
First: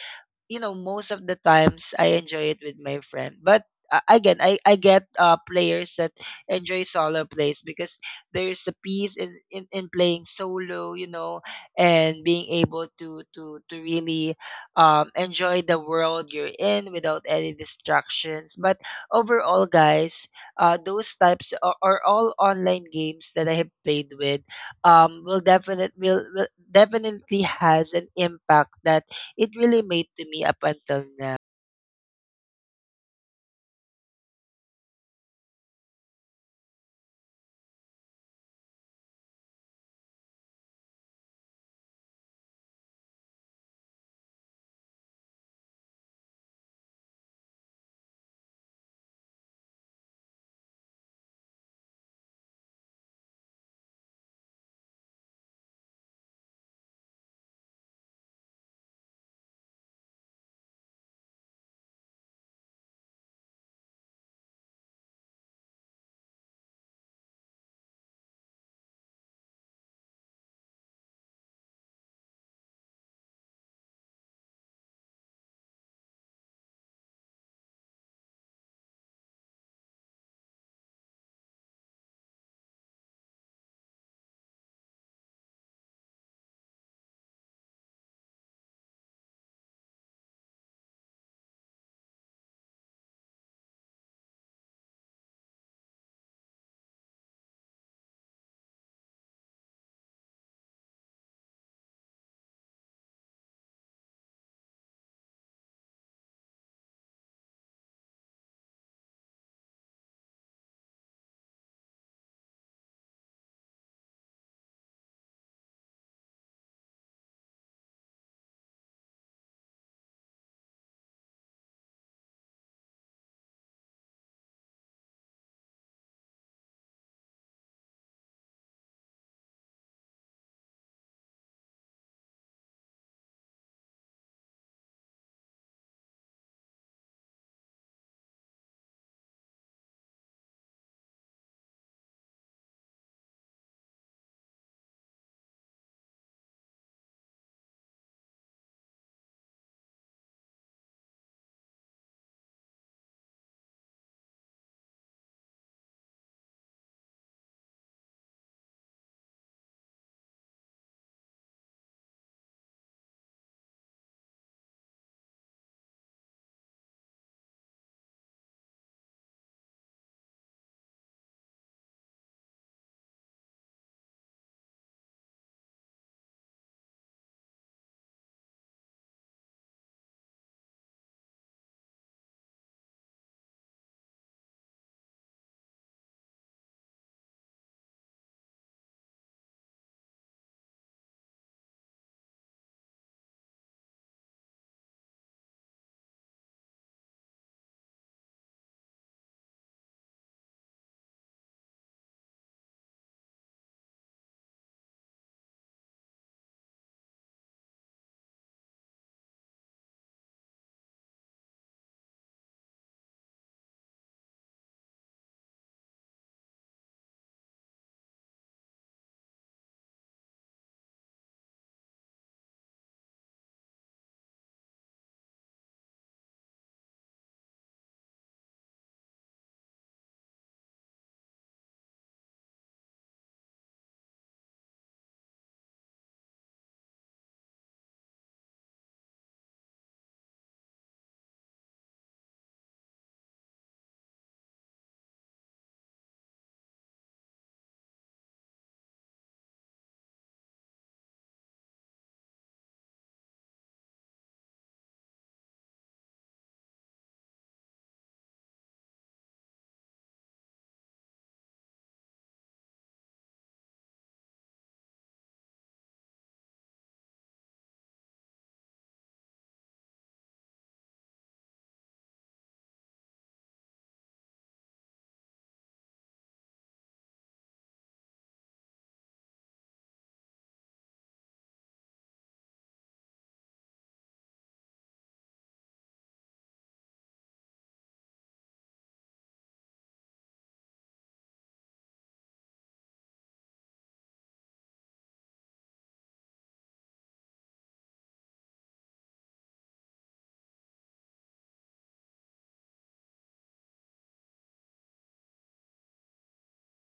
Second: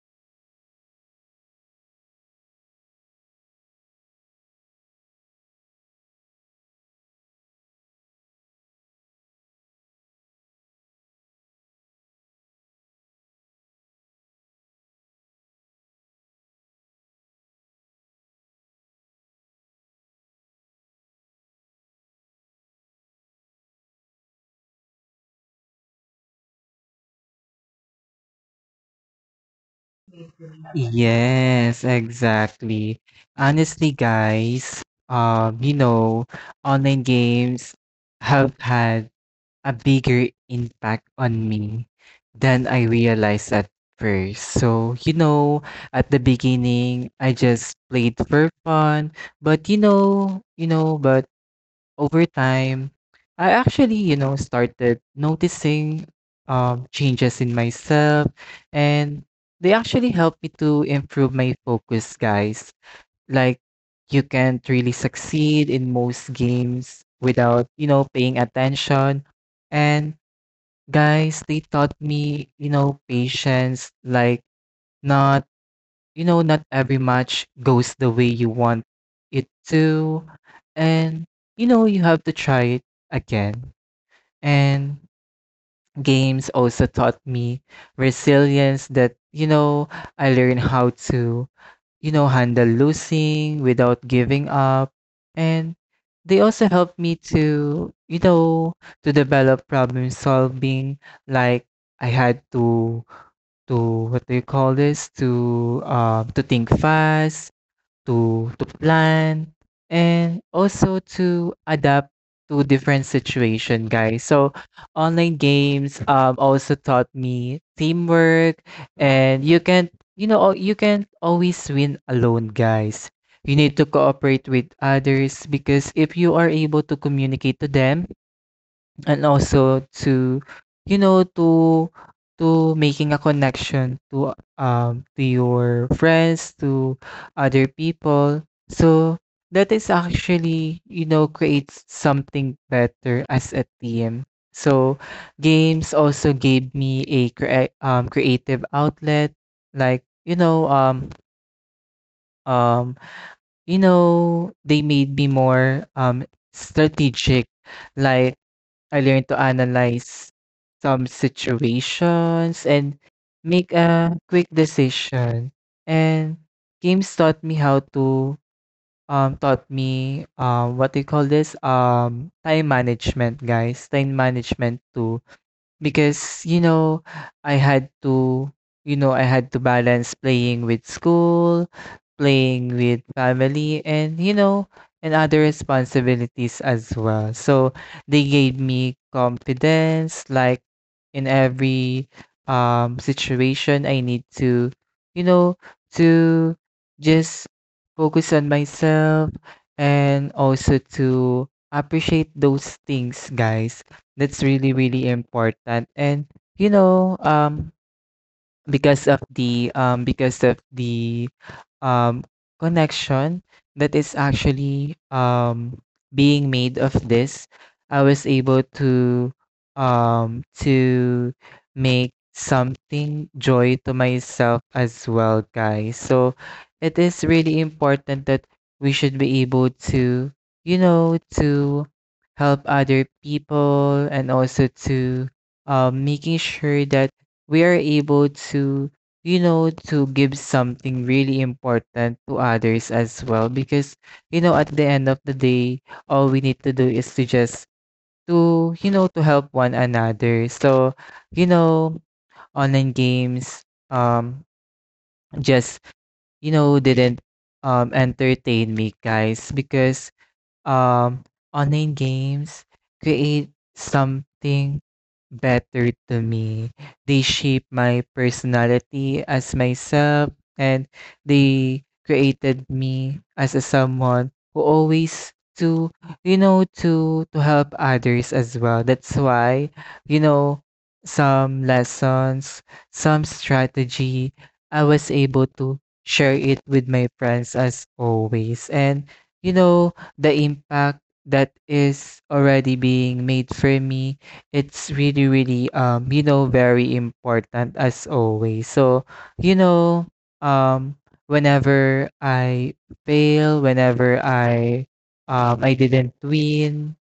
A: you know, most of the times I enjoy it with my friend. But, again, I get, players that enjoy solo plays because there's a peace in playing solo, you know, and being able to to really enjoy the world you're in without any distractions. But overall, guys, those types are all online games that I have played with, will definitely has an impact that it really made to me up until now.
B: Yes, exactly. Honestly, guys, you know, online games have had a bigger impact on me than I realized at first. So, you know, at the beginning, I just played for fun, but you know, but over time, I actually, you know, started noticing changes in myself, and they actually helped me to improve my focus, guys. Like, you can't really succeed in most games without, you know, paying attention. And guys, they taught me, you know, patience, like not you know, not every match goes the way you want it to. And, you know, you have to try it again. And games also taught me resilience that, you know, I learned how to, you know, handle losing without giving up. And they also helped me to, you know, to develop problem solving. Like I had to to what do you call this? To think fast to plan and also to adapt to different situation guys. So online games also taught me teamwork, and you can you know you can always win alone guys, you need to cooperate with others because if you are able to communicate to them and also to you know to making a connection to your friends, to other people. So that is actually you know creates something better as a team. So games also gave me a creative outlet like um you know they made me more strategic, like I learned to analyze some situations and make a quick decision. And games taught me how to taught me what do you call this, time management guys, time management too, because, you know, I had to, you know, I had to balance playing with school, playing with family, and, you know, and other responsibilities as well. So they gave me confidence, like in every situation, I need to, you know, to just focus on myself and also to appreciate those things, guys, that's really, really important. And you know, because of the um connection that is actually being made of this, I was able to make something joy to myself as well guys. So it is really important that we should be able to you know to help other people and also to making sure that we are able to, you know, to give something really important to others as well. Because, you know, at the end of the day, all we need to do is to just to, you know, to help one another. So, you know, online games um just, you know, didn't entertain me guys because um, online games create something better to me. They shape my personality as myself, and they created me as a someone who always to you know to help others as well. That's why you know some lessons, some strategy I was able to share it with my friends as always. And you know the impact that is already being made for me, it's really really you know very important as always. So you know um whenever I fail, whenever I didn't win,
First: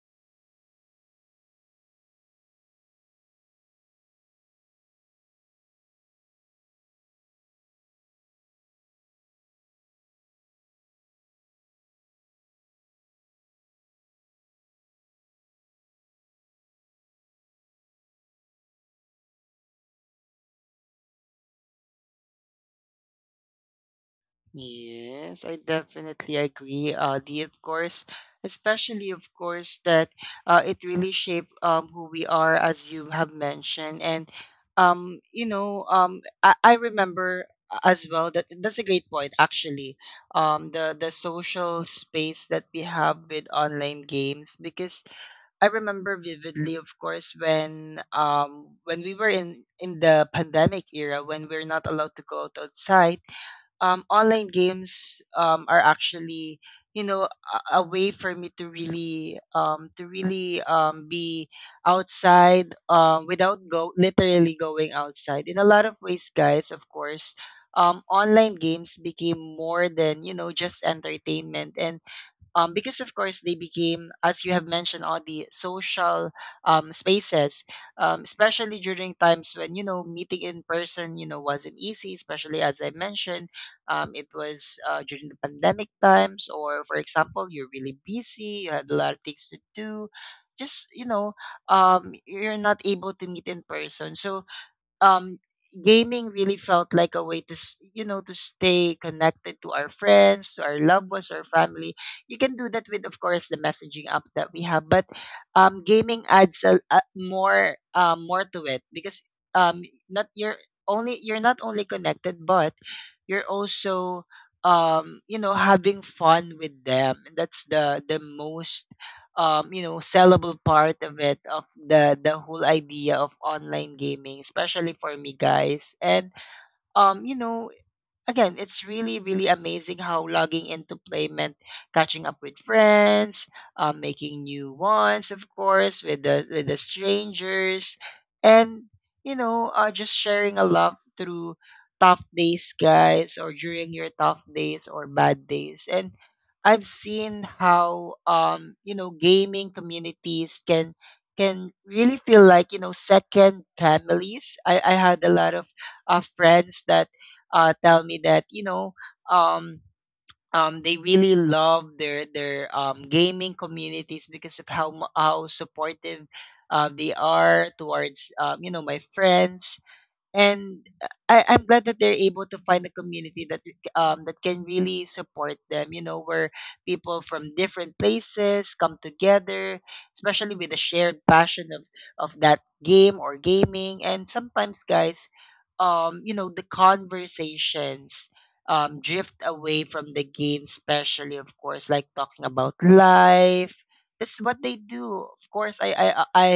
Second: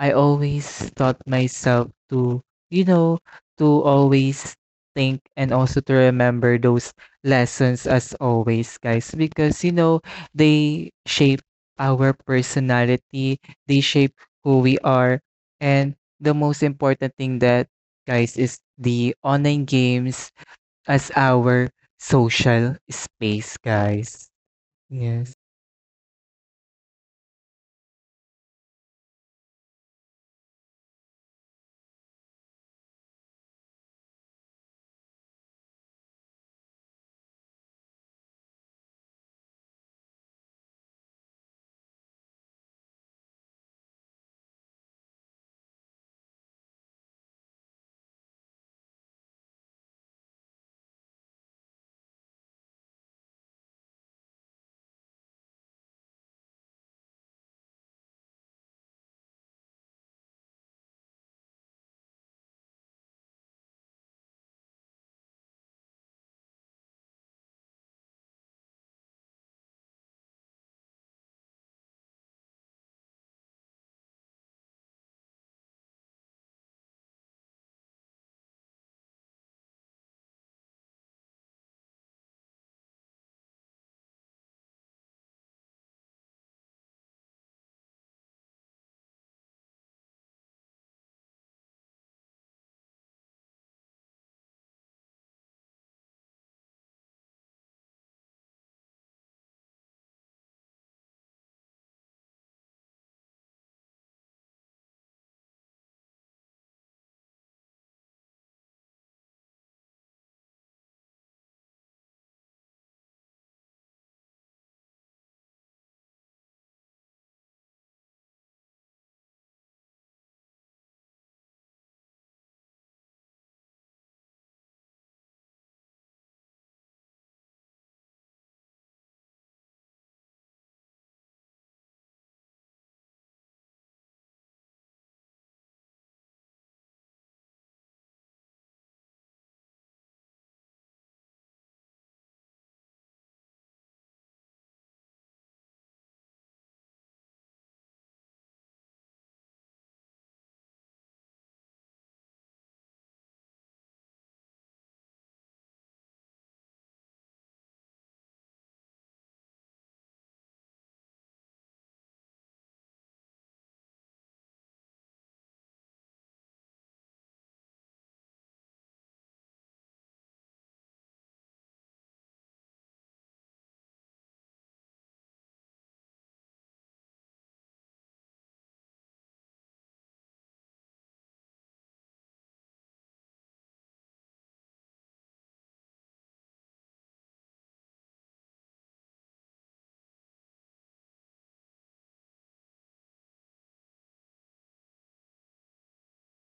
B: I always taught myself to, you know, to always think and also to remember those lessons as always, guys, because, you know, they shape our personality, they shape who we are. And the most important thing that, guys, is the online games as our social space, guys. Yes.
A: Yes, I definitely agree, Audie, of course, especially, of course, that it really shaped, who we are, as you have mentioned. And, you know, I remember as well that that's a great point, actually, the social space that we have with online games, because I remember vividly, of course, when, when we were in the pandemic era, when we're not allowed to go out outside, online games are actually, you know, a way for me to really, to really be outside without go literally going outside. In a lot of ways, guys, of course, online games became more than, you know, just entertainment. And, because of course they became, as you have mentioned, all the social, spaces, especially during times when, you know, meeting in person, you know, wasn't easy. Especially as I mentioned, it was during the pandemic times, or, for example, you're really busy, you had a lot of things to do. Just, you know, you're not able to meet in person. So um gaming really felt like a way to to stay connected to our friends, to our loved ones, our family. You can do that with, of course, the messaging app that we have, but gaming adds a more, more to it because um not you're only you're not only connected, but you're also, having fun with them. And that's the most you know, sellable part of it, of the whole idea of online gaming, especially for me, guys. And um, you know, again, it's really, really amazing how logging into play meant catching up with friends, making new ones, of course, with the strangers, and just sharing a love through tough days, guys, or during your tough days or bad days. And I've seen how, gaming communities can really feel like, you know, second families. I had a lot of friends that tell me that, um, they really love their gaming communities because of how how supportive they are towards, my friends. And I'm glad that they're able to find a community that that can really support them. You know, where people from different places come together, especially with a shared passion of that game or gaming. And sometimes, guys, the conversations drift away from the game, especially, of course, like talking about life. That's what they do. Of course, I,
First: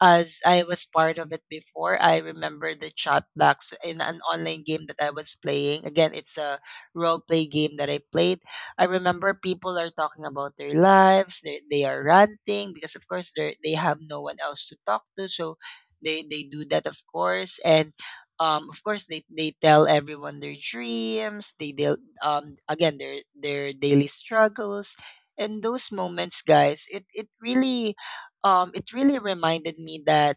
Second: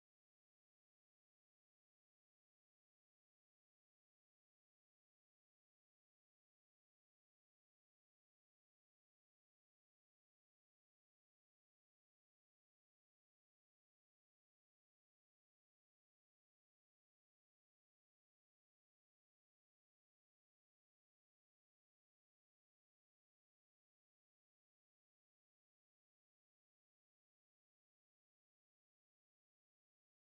A: as I was part of it before, I remember the chat box in an online game that I was playing. Again, it's a role play game that I played. I remember people are talking about their lives. They are ranting because, of course, they have no one else to talk to. So they do that, of course. And of course, they tell everyone their dreams. They deal, again, their daily struggles. And those moments, guys, it really it really reminded me that,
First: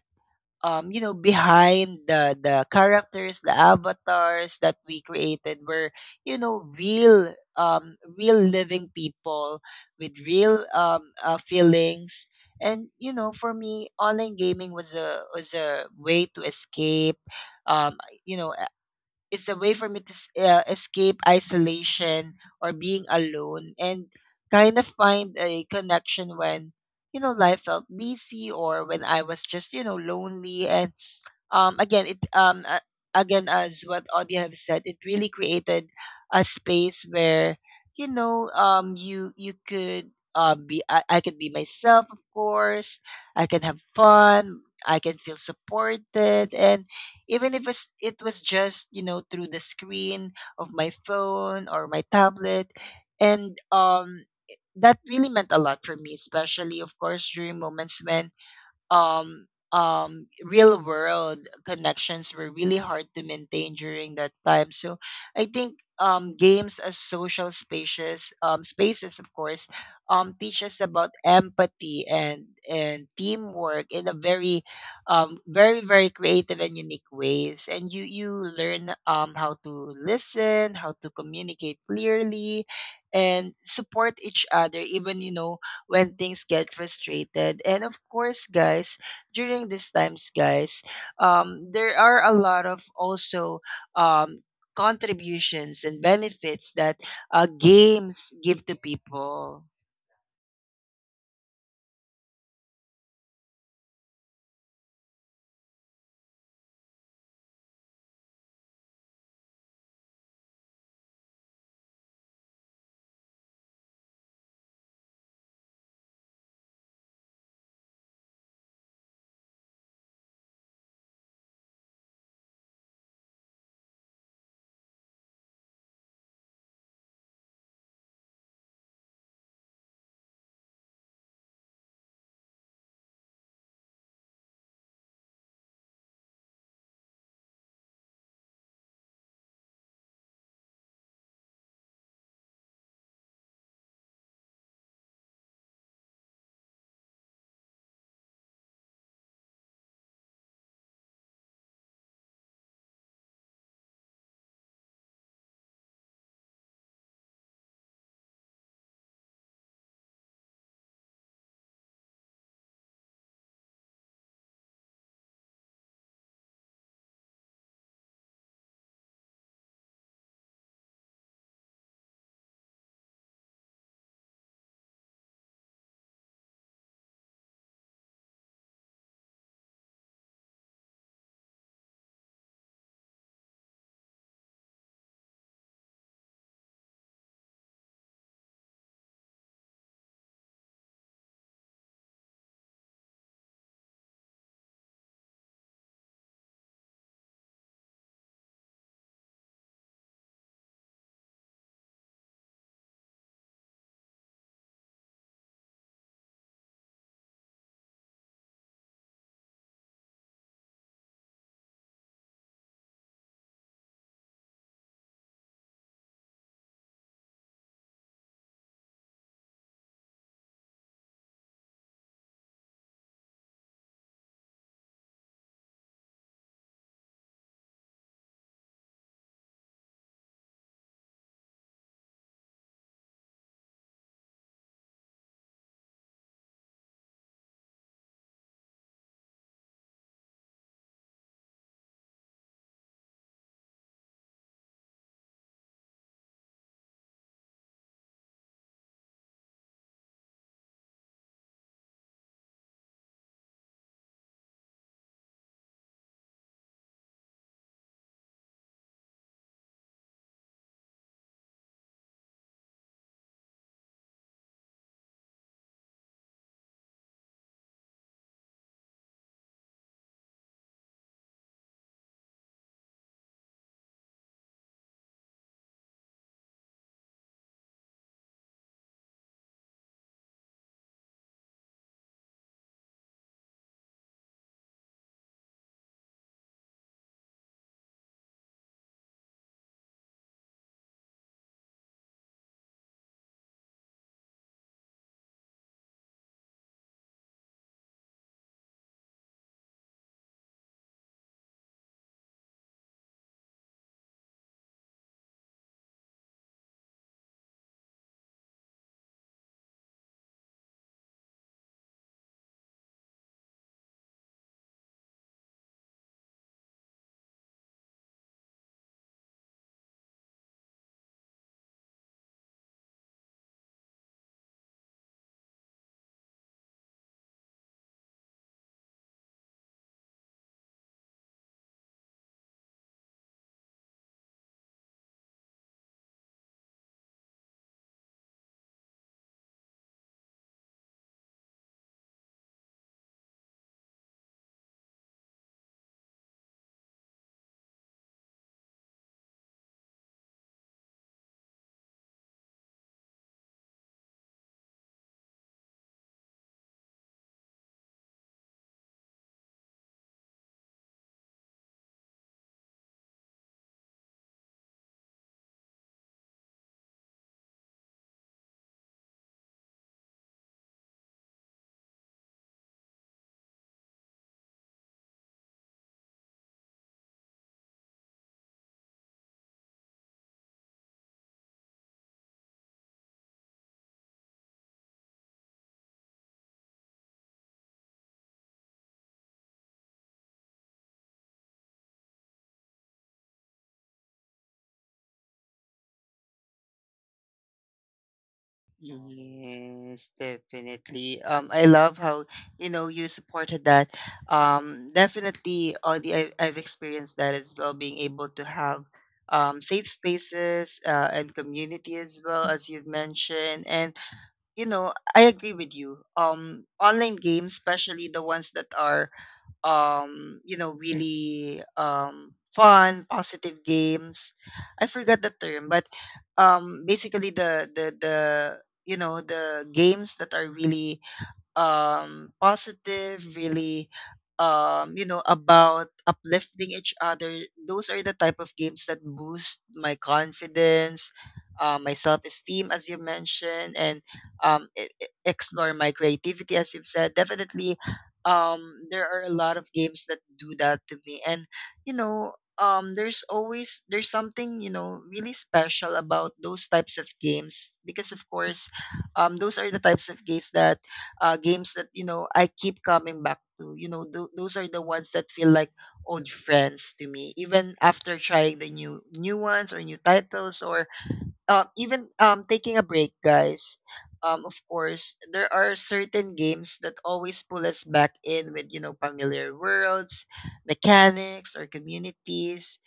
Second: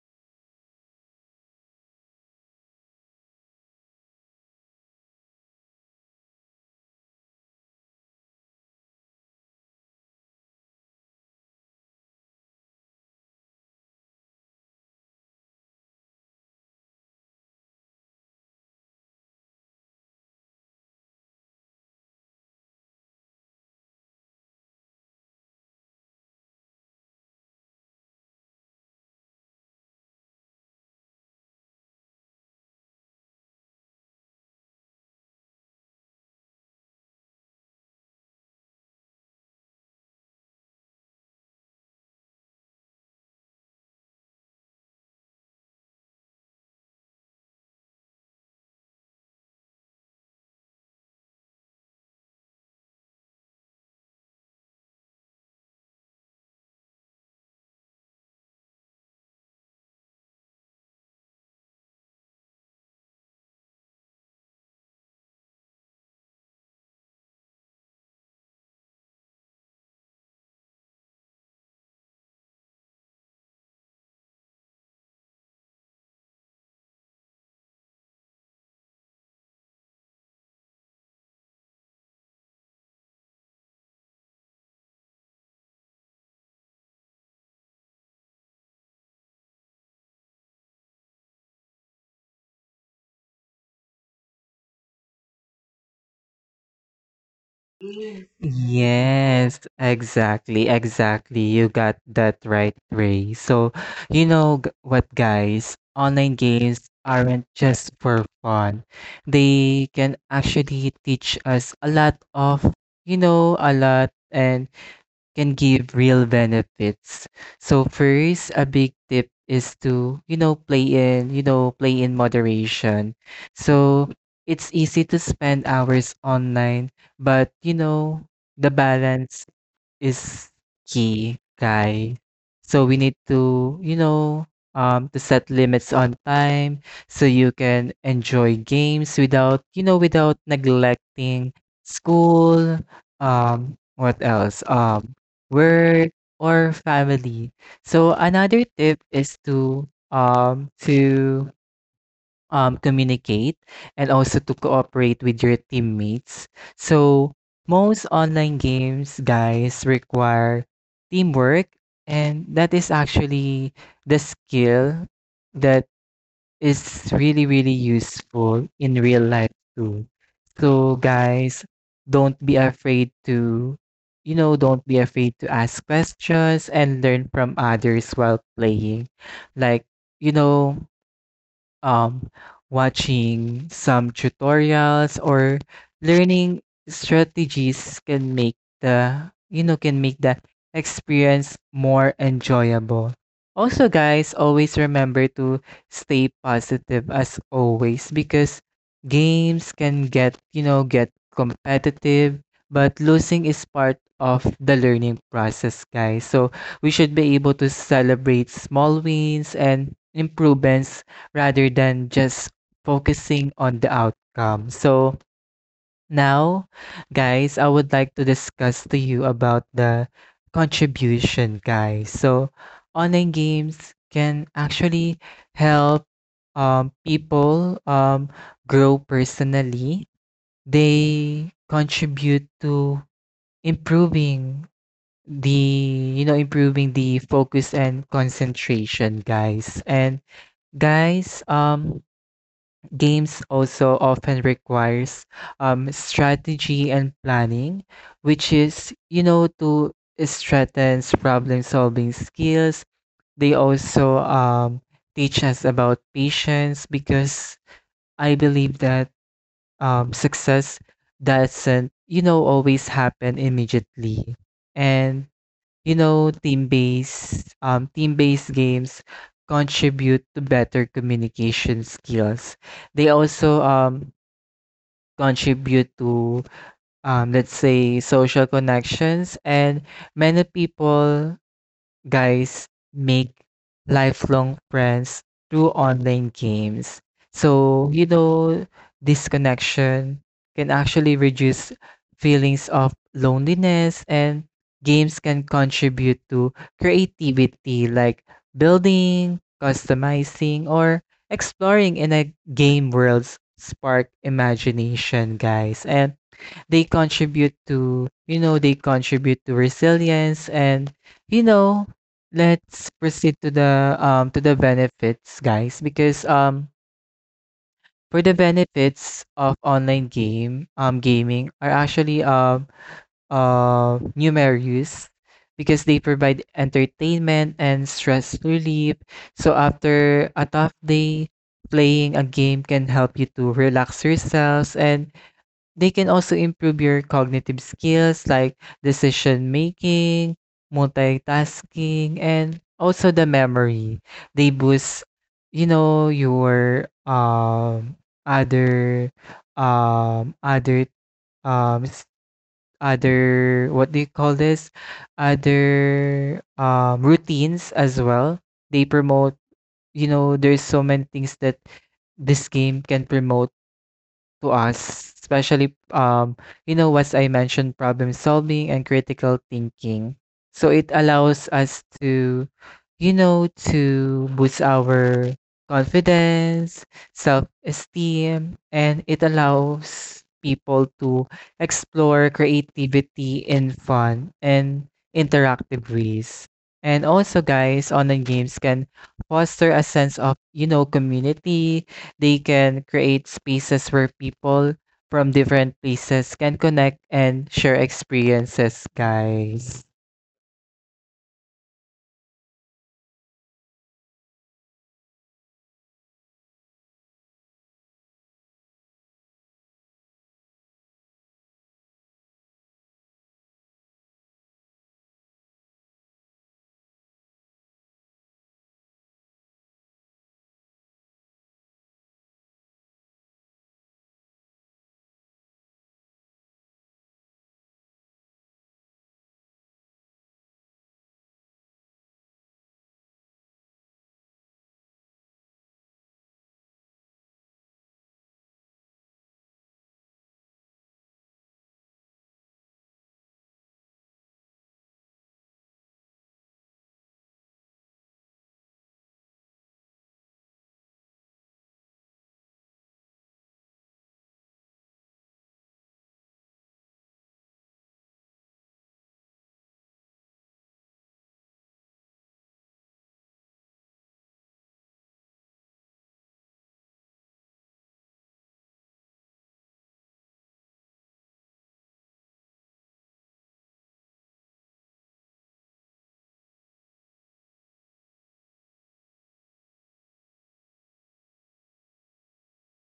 A: behind the characters, the avatars that we created, were, you know, real, real living people with real, feelings. And, you know, for me, online gaming was a, was a way to escape. Um, you know, it's a way for me to escape isolation or being alone, and kind of find a connection when, you know, life felt busy, or when I was just, you know, lonely. And um, again it um, uh, again, as what Audia have said, it really created a space where, you you could be, I could be myself, of course. I can have fun, I can feel supported. And even if it's, it was just, you know, through the screen of my phone or my tablet, and that really meant a lot for me, especially, of course, during moments when um real world connections were really hard to maintain during that time. So I think games as social spaces, spaces, of course, teach us about empathy and teamwork in a very very, very creative and unique ways. And you learn how to listen, how to communicate clearly, and support each other, even, you know, when things get frustrated. And of course, guys, during these times, guys, there are a lot of also um, contributions and benefits that games give to
B: Yes,
A: people.
B: exactly, exactly. You got that right, Ray. So, you know g- what, guys? Online games aren't just for fun. They can actually teach us a lot of, you know, a lot, and can give real benefits. So first, a big tip is to, play in, you know, play in moderation. So it's easy to spend hours online, but you know, the balance is key, Kai. So we need to, you know, to set limits on time so you can enjoy games without, you know, without neglecting school, what else? Work or family. So another tip is to communicate and also to cooperate with your teammates. So most online games, guys, require teamwork, and that is actually the skill that is really, really useful in real life too. So, guys, don't be afraid to, don't be afraid to ask questions and learn from others while playing. Like, you know, um, watching some tutorials or learning strategies can make the you know can make the experience more enjoyable. Also, guys, always remember to stay positive as always because games can get you know get competitive, but losing is part of the learning process, guys. So we should be able to celebrate small wins and improvements rather than just focusing on the outcome. So now, guys, I would like to discuss to you about the contribution, guys. So online games can actually help people grow personally. They contribute to improving the you know improving the focus and concentration guys. And guys games also often requires strategy and planning, which is, you know, to strengthens problem solving skills. They also teach us about patience because I believe that success doesn't, you know, always happen immediately. And, you know, team-based, team-based games contribute to better communication skills. They also contribute to, let's say, social connections, and many people guys make lifelong friends through online games. So, you know, this connection can actually reduce feelings of loneliness, and games can contribute to creativity like building, customizing, or exploring in a game worlds spark imagination, guys. And they contribute to you know they contribute to resilience. And you know let's proceed to the benefits guys, because for the benefits of online game gaming are actually numerous because they provide entertainment and stress relief. So after a tough day, playing a game can help you to relax yourselves. And they can also improve your cognitive skills like decision making, multitasking, and also the memory. They boost, you know, your other um other um s- other what do you call this? Other routines as well. They promote, you know, there's so many things that this game can promote to us, especially you know, as I mentioned, problem solving and critical thinking. So it allows us to, you know, to boost our confidence, self-esteem, and it allows people to explore creativity in fun and interactive ways. And also guys, online games can foster a sense of, you know, community, they can create spaces where people from different places can connect and share experiences, guys.
A: Yes, definitely. I love how, you know, you supported that. Definitely, I've experienced that as well. Being able to have safe spaces and community, as well, as you've mentioned. And, you know, I agree with you. Online games, especially the ones that are, you know, really fun, positive games. I forgot the term, but basically the you know, the games that are really positive, really you know, about uplifting each other, those are the type of games that boost my confidence, my self-esteem, as you mentioned. And explore my creativity, as you've said. Definitely, there are a lot of games that do that to me. And there's always, there's something, you know, really special about those types of games, because of course, those are the types of games that, you know, I keep coming back to. You know, those are the ones that feel like old friends to me, even after trying the new ones or new titles, or even taking a break, guys. Of course, there are certain games that always pull us back in with, you know, familiar worlds, mechanics, or communities.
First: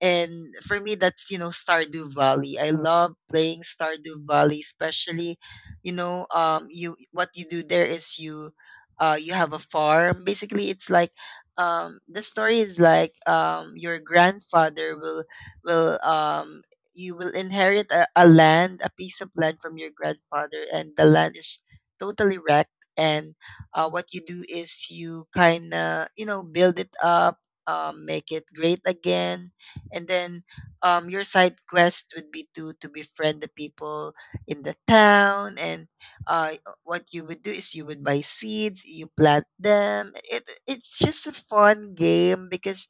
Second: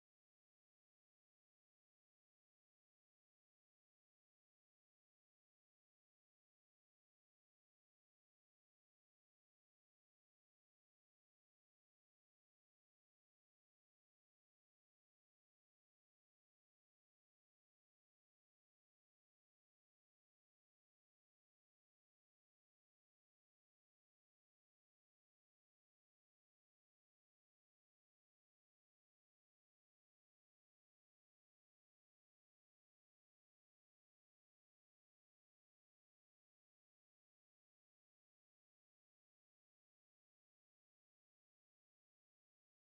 A: And for me, that's, you know, Stardew Valley. I love playing Stardew Valley. Especially, you what you do there is, you have a farm. Basically, it's like, the story is like, your grandfather will will um you will inherit a land, a piece of land from your grandfather, and the land is totally wrecked. And what you do is you kind of, you know, build it up, make it great again. And then your side quest would be to befriend the people in the town. And uh what you would do is you would buy seeds, you plant them. It it's just a fun game, because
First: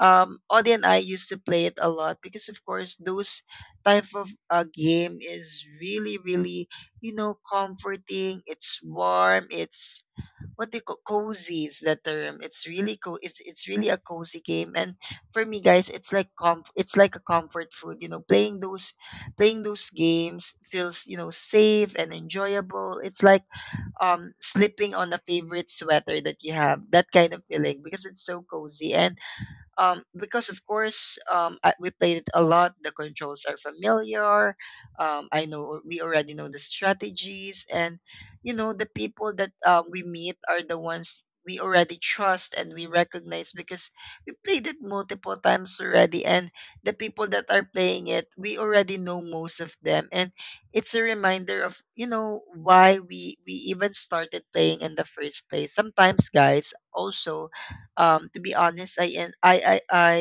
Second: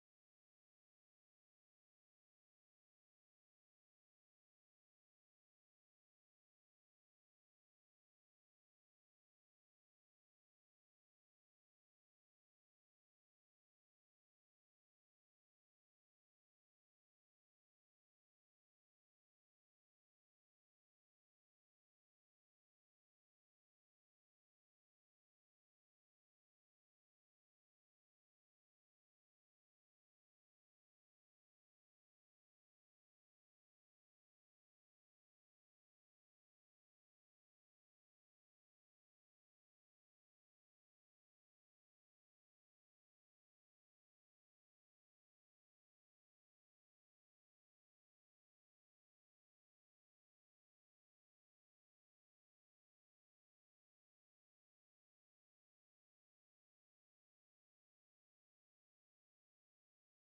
A: Audie and I used to play it a lot, because of course, those type of game is really, really, you know, comforting. It's warm, it's what they call cozy, is the term. It's really co it's really a cozy game. And for me, guys, it's like comf it's like a comfort food. You know, playing those games feels, you know, safe and enjoyable. It's like sleeping on a favorite sweater that you have, that kind of feeling, because it's so cozy. And because of course I, we played it a lot. The controls are familiar, I know, we already know the strategies. And you know, the people that we meet are the ones we already trust and we recognize, because we played it multiple times already, and the people that are playing it, we already know most of them. And it's a reminder of, you know, why we even started playing in the first place. Sometimes, guys, also, to be honest, I in, I I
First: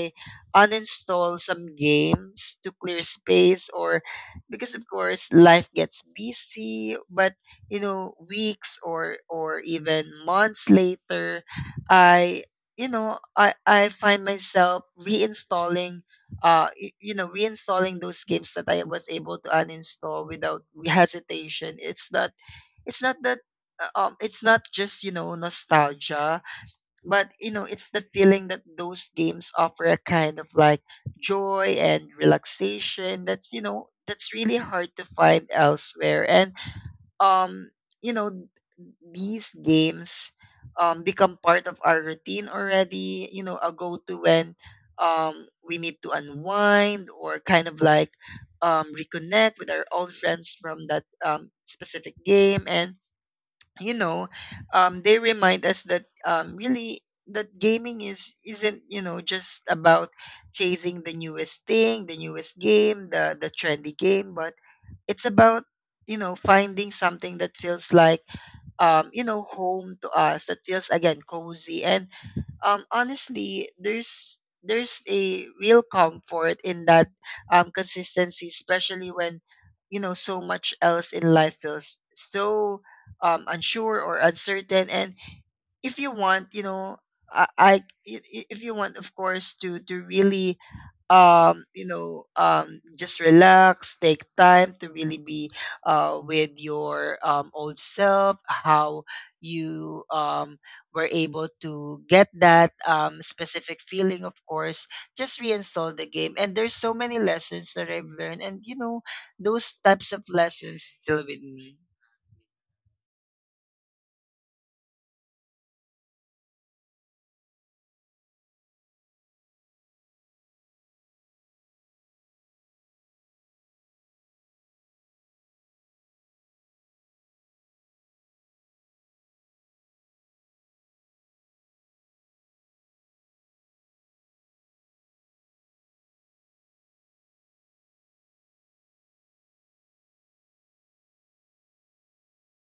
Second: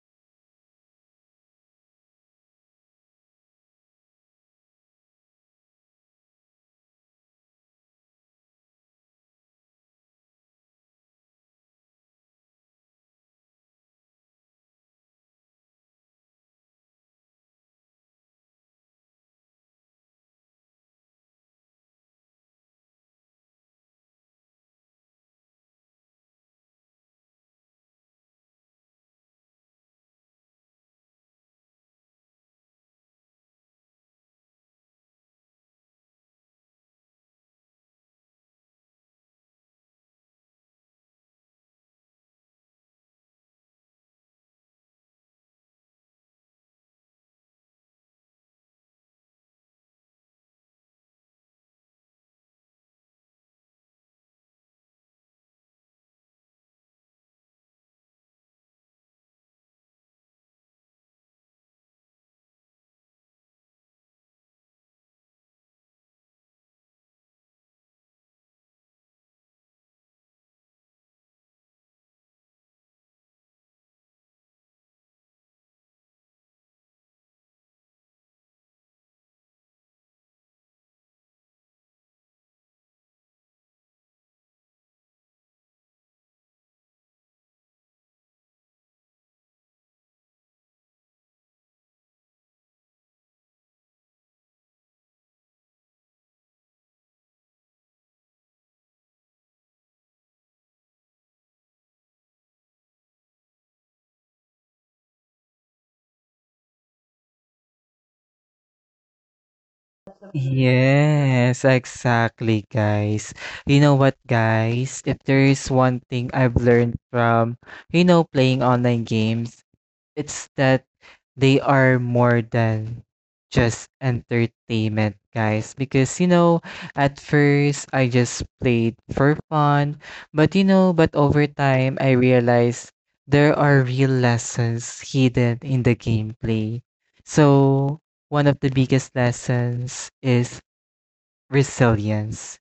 A: uninstall some games to clear space, or because of course life gets busy. But you know, weeks or even months later, i I find myself reinstalling, reinstalling those games that I was able to uninstall without [LAUGHS] hesitation. It's not, it's not that it's not just, you know, nostalgia. But you know, it's the feeling that those games offer a kind of like joy and relaxation that's, you know, that's really hard to find elsewhere. And um you know these games become part of our routine already, you know, a go-to when we need to unwind, or kind of like reconnect with our old friends from that specific game. And you know, they remind us that, really that gaming is isn't, you know, just about chasing the newest thing, the newest game, the trendy game, but it's about, you know, finding something that feels like, home to us, that feels, again, cozy. And honestly, there's a real comfort in that consistency, especially when, you know, so much else in life feels so unsure or uncertain. And if you want, you know, i, I if you want, of course, to really just relax, take time to really be with your old self, how you were able to get that specific feeling. Of course, just reinstall the game. And there's so many lessons that I've learned, and you know, those types of lessons still with
B: Yes,
A: me.
B: exactly, guys. You know what, guys? If there is one thing I've learned from, you know, playing online games, it's that they are more than just entertainment, guys. Because, you know, at first I just played for fun. But, but over time I realized there are real lessons hidden in the gameplay. So, one of the biggest lessons is resilience,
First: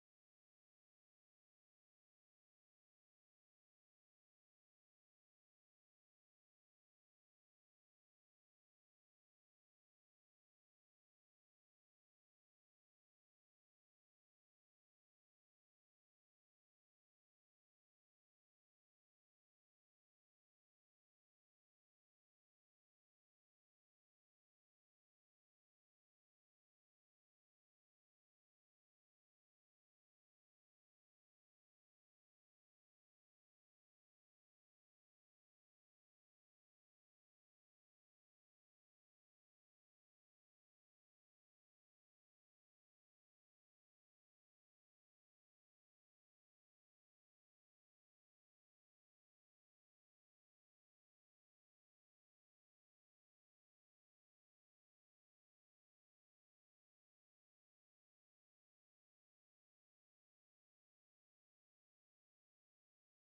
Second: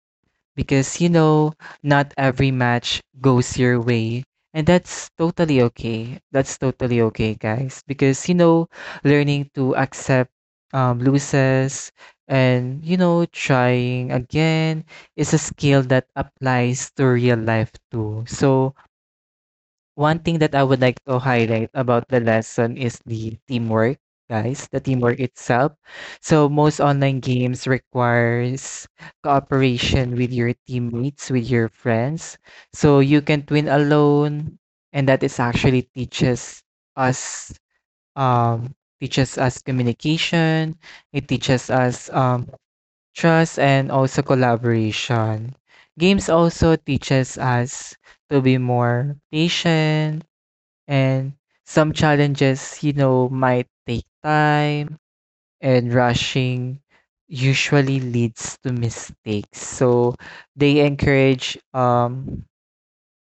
B: because you know not every match goes your way, and that's totally okay guys, because you know learning to accept loses and you know trying again is a skill that applies to real life too. So one thing that I would like to highlight about the lesson is the teamwork, guys, the teamwork itself. So most online games requires cooperation with your teammates, with your friends. So you can't win alone, and that is actually us um teaches us communication, it teaches us trust and also collaboration. Games also teaches us to be more patient, and some challenges, you know, might take time and rushing usually leads to mistakes. So they encourage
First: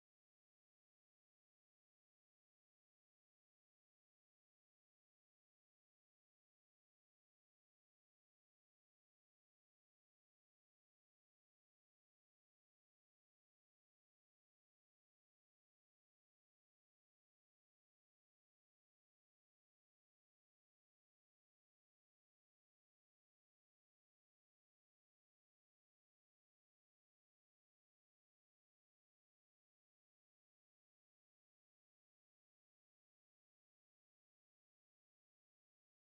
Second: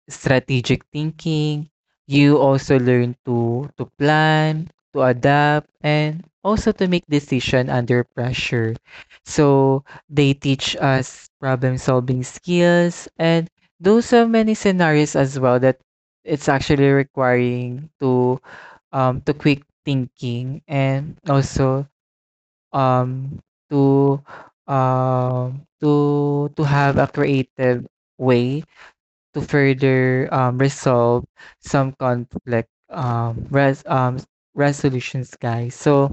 B: strategic thinking. You also learn to plan, to adapt, and also to make decision under pressure. So they teach us problem solving skills, and those are many scenarios as well that it's actually requiring to quick thinking, and also um to to have a creative way to further resolve some conflict, resolutions, guys. So,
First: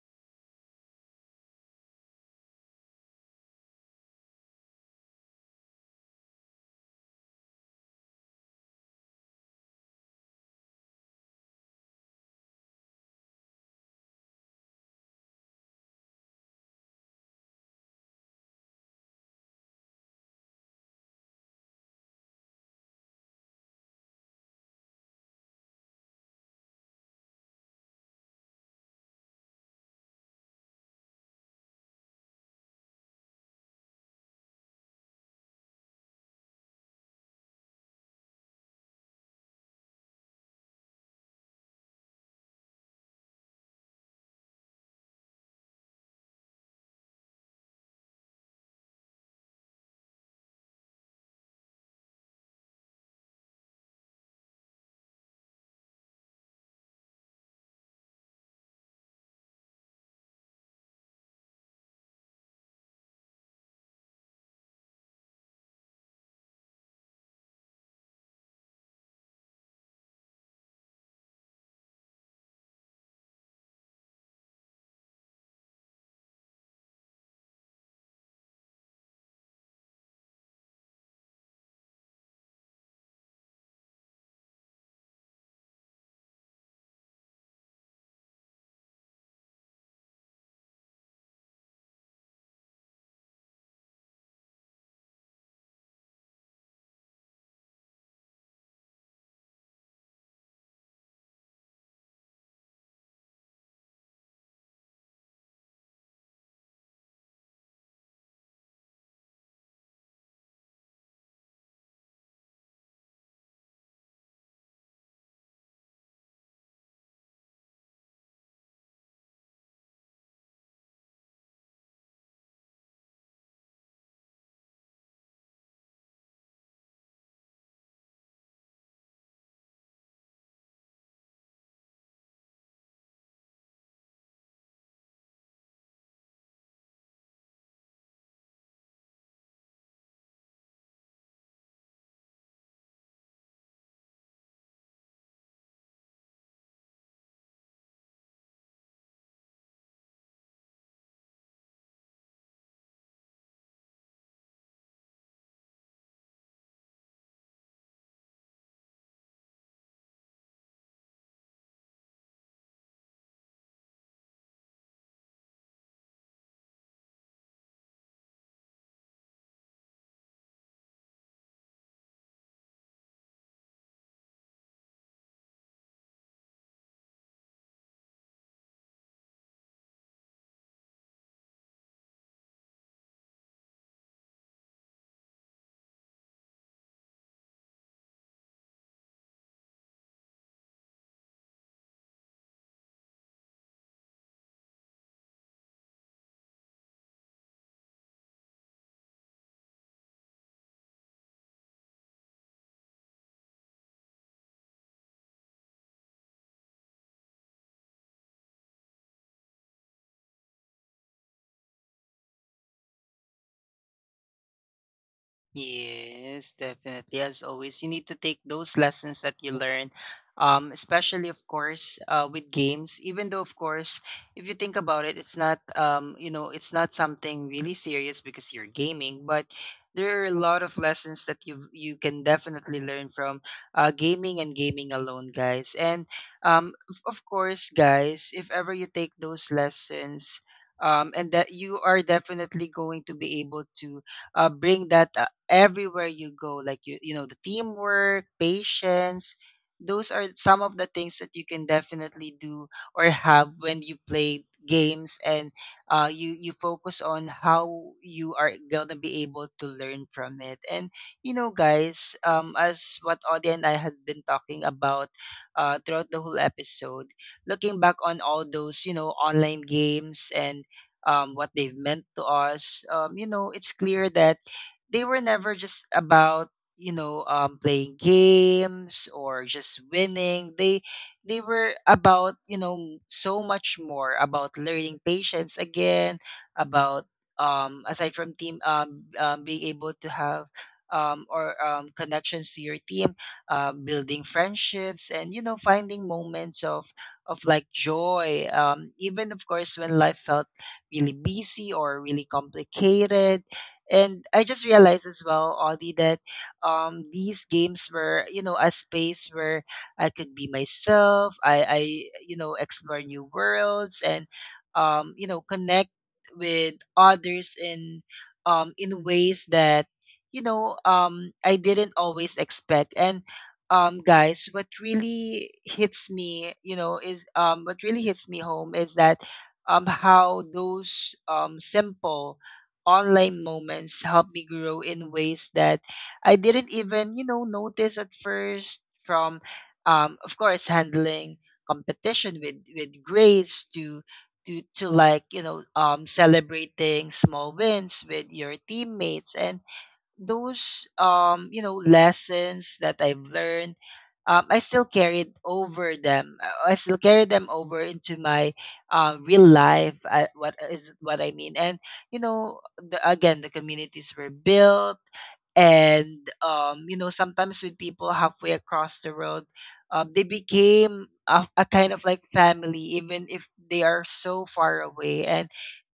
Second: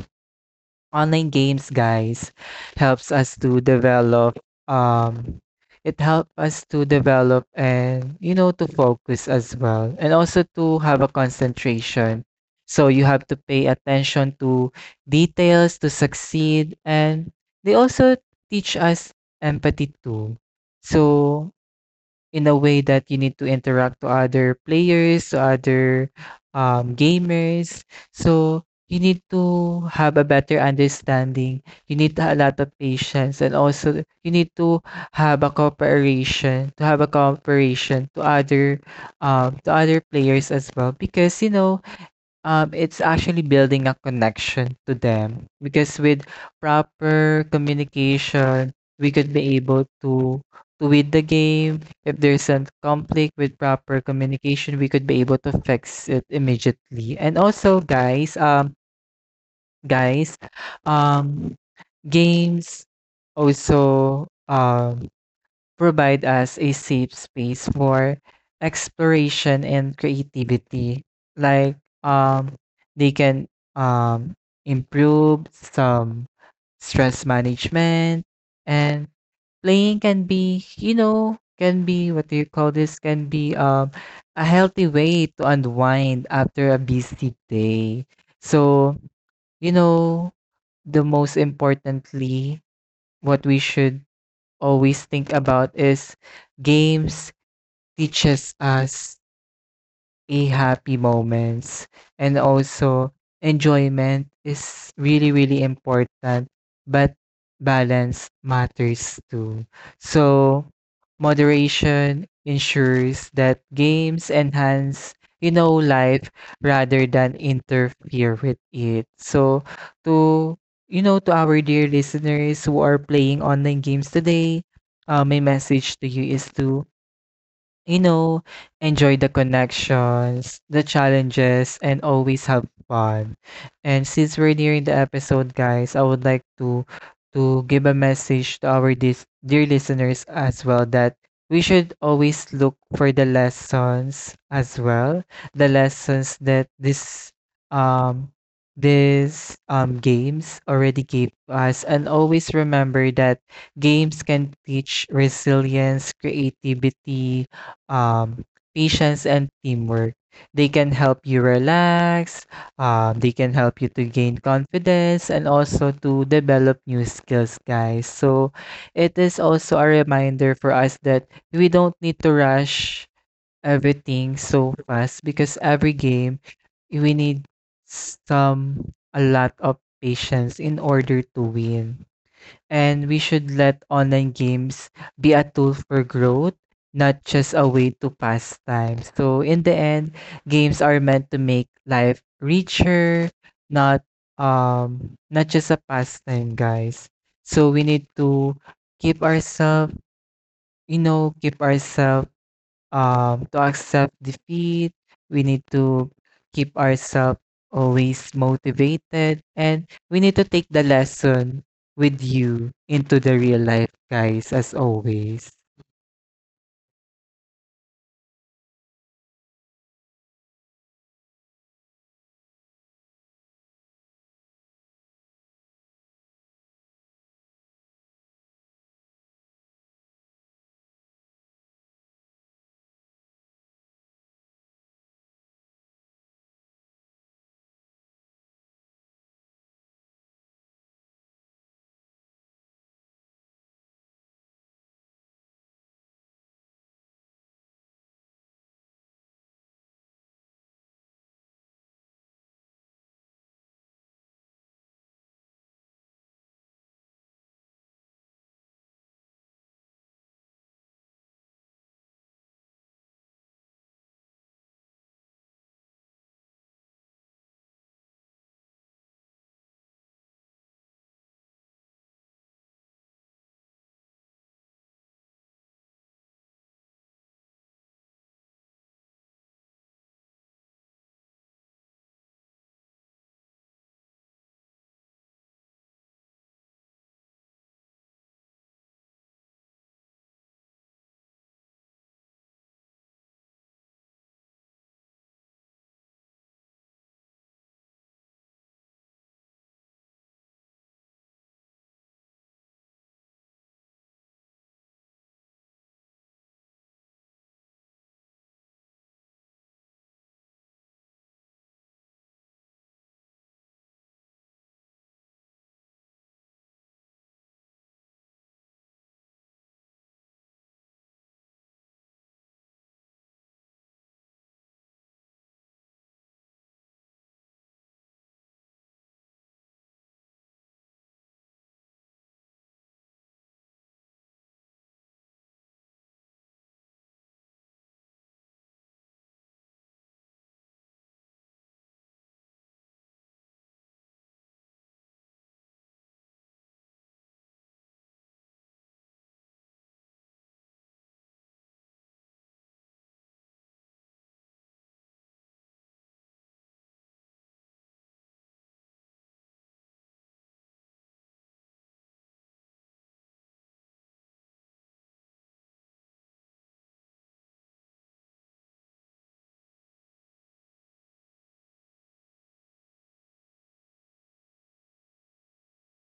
B: online games, guys, helps us to develop. Um, it help us to develop, and you know, to focus as well, and also to have a concentration. So you have to pay attention to details to succeed, and they also teach us empathy too. So in a way that you need to interact to other players, to other, gamers. So you need to have a better understanding. You need a lot of patience, and also you need to have a cooperation, to have a cooperation to other players as well. Because you know, it's actually building a connection to them, because with proper communication, we could be able to win the game. If there's a conflict, with proper communication, we could be able to fix it immediately. And also, guys, guys, um, games also provide us a safe space for exploration and creativity. Like um they can um improve some stress management, and playing can be, you know, can be, what do you call this, can be a healthy way to unwind after a busy day. So, you know, the most importantly, what we should always think about is games teaches us a happy moments, and also enjoyment is really really important, but balance matters too. So moderation ensures that games enhance, you know, life rather than interfere with it. So to, you know, to our dear listeners who are playing online games today, my message to you is to, you know, enjoy the connections, the challenges, and always have fun. And since we're nearing the episode, guys, I would like to give a message to our dear listeners as well that we should always look for the lessons as well, the lessons that this um games already gave us, and always remember that games can teach resilience, creativity, um, patience, and teamwork. They can help you relax, they can help you to gain confidence, and also to develop new skills, guys. So, it is also a reminder for us that we don't need to rush everything so fast, because every game, we need some a lot of patience in order to win. And we should let online games be a tool for growth, not just a way to pass time. So in the end, games are meant to make life richer, not not just a pastime, guys. So we need to keep ourselves, you know, keep ourselves, to accept defeat. We need to keep ourselves always motivated, and we need to take the lesson with you into the real life, guys, as always.
A: Yes, definitely. As always, you need to take those lessons that you learn, especially, of course, with games. Even though, of course, if you think about it, it's not, it's not something really serious because you're gaming. But there are a lot of lessons that you can definitely learn from, gaming and gaming alone, guys. And of course, guys, if ever you take those lessons. And that, you are definitely going to be able to bring that everywhere you go. Like you know, the teamwork, patience, those are some of the things that you can definitely do or have when you play games. And you you focus on how you are gonna be able to learn from it. And you know, guys, as what Audie and I had been talking about throughout the whole episode, looking back on all those, you know, online games, and what they've meant to us, you know, it's clear that they were never just about, playing games or just winning. They were about, you know, so much more, about learning patience again, about aside from team being able to have or connections to your team, building friendships, and you know, finding moments of like joy, even, of course, when life felt really busy or really complicated. And I just realized as well, Audie, that these games were, you know, a space where I could be myself. Explore new worlds, and connect with others in ways that, I didn't always expect. And guys, what really hits me home is that, how those simple online moments help me grow in ways that I didn't even, you know, notice at first. From of course handling competition with grades, to, like, you know, celebrating small wins with your teammates. And those lessons that I've learned, I still carried over them. I still carry them over into my real life. What is what I mean? And you know, the, again, the communities were built, and you know, sometimes with people halfway across the road, they became a kind of like family, even if they are so far away. And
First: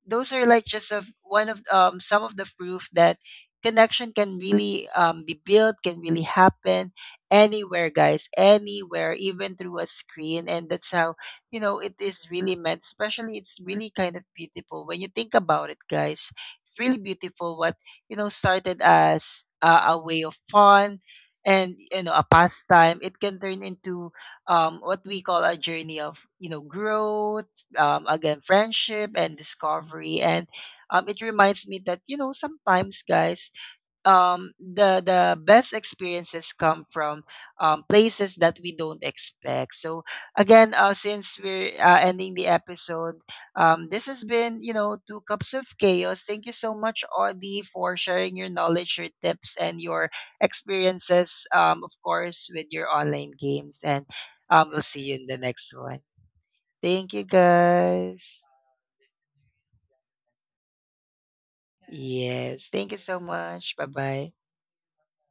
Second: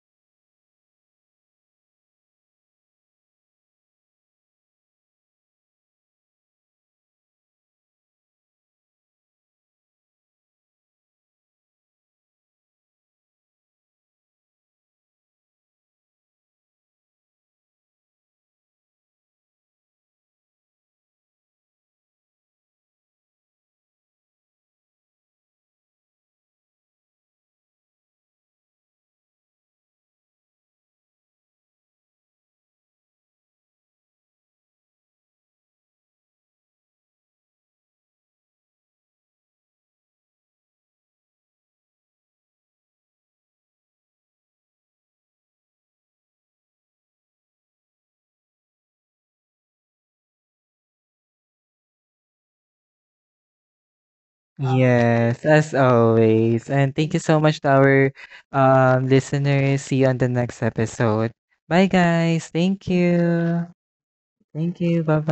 A: those are like just of one of, some of the proof that connection can really, be built, can really happen anywhere, guys, anywhere, even through a screen. And that's how, you know, it is really meant. Especially, it's really kind of beautiful when you think about it, guys. It's really beautiful what, you know, started as a way of fun and, you know, a pastime. It can turn into, what we call a journey of, you know, growth, again, friendship, and discovery. And it reminds me that, you know, sometimes, guys, the best experiences come from places that we don't expect. So again, since we're ending the episode, this has been, you know, Two Cups of Chaos. Thank you so much, Audie, for sharing your knowledge, your tips, and your experiences, of course, with your online games. And we'll see you in the
B: Yes, as
A: next one.
B: always. And
A: Thank
B: thank you
A: you,
B: so much to our
A: guys.
B: listeners. See you on the next episode. Bye, guys.
A: Yes,
B: Thank
A: thank you so
B: you.
A: much. Bye bye.
B: Thank you. Bye bye.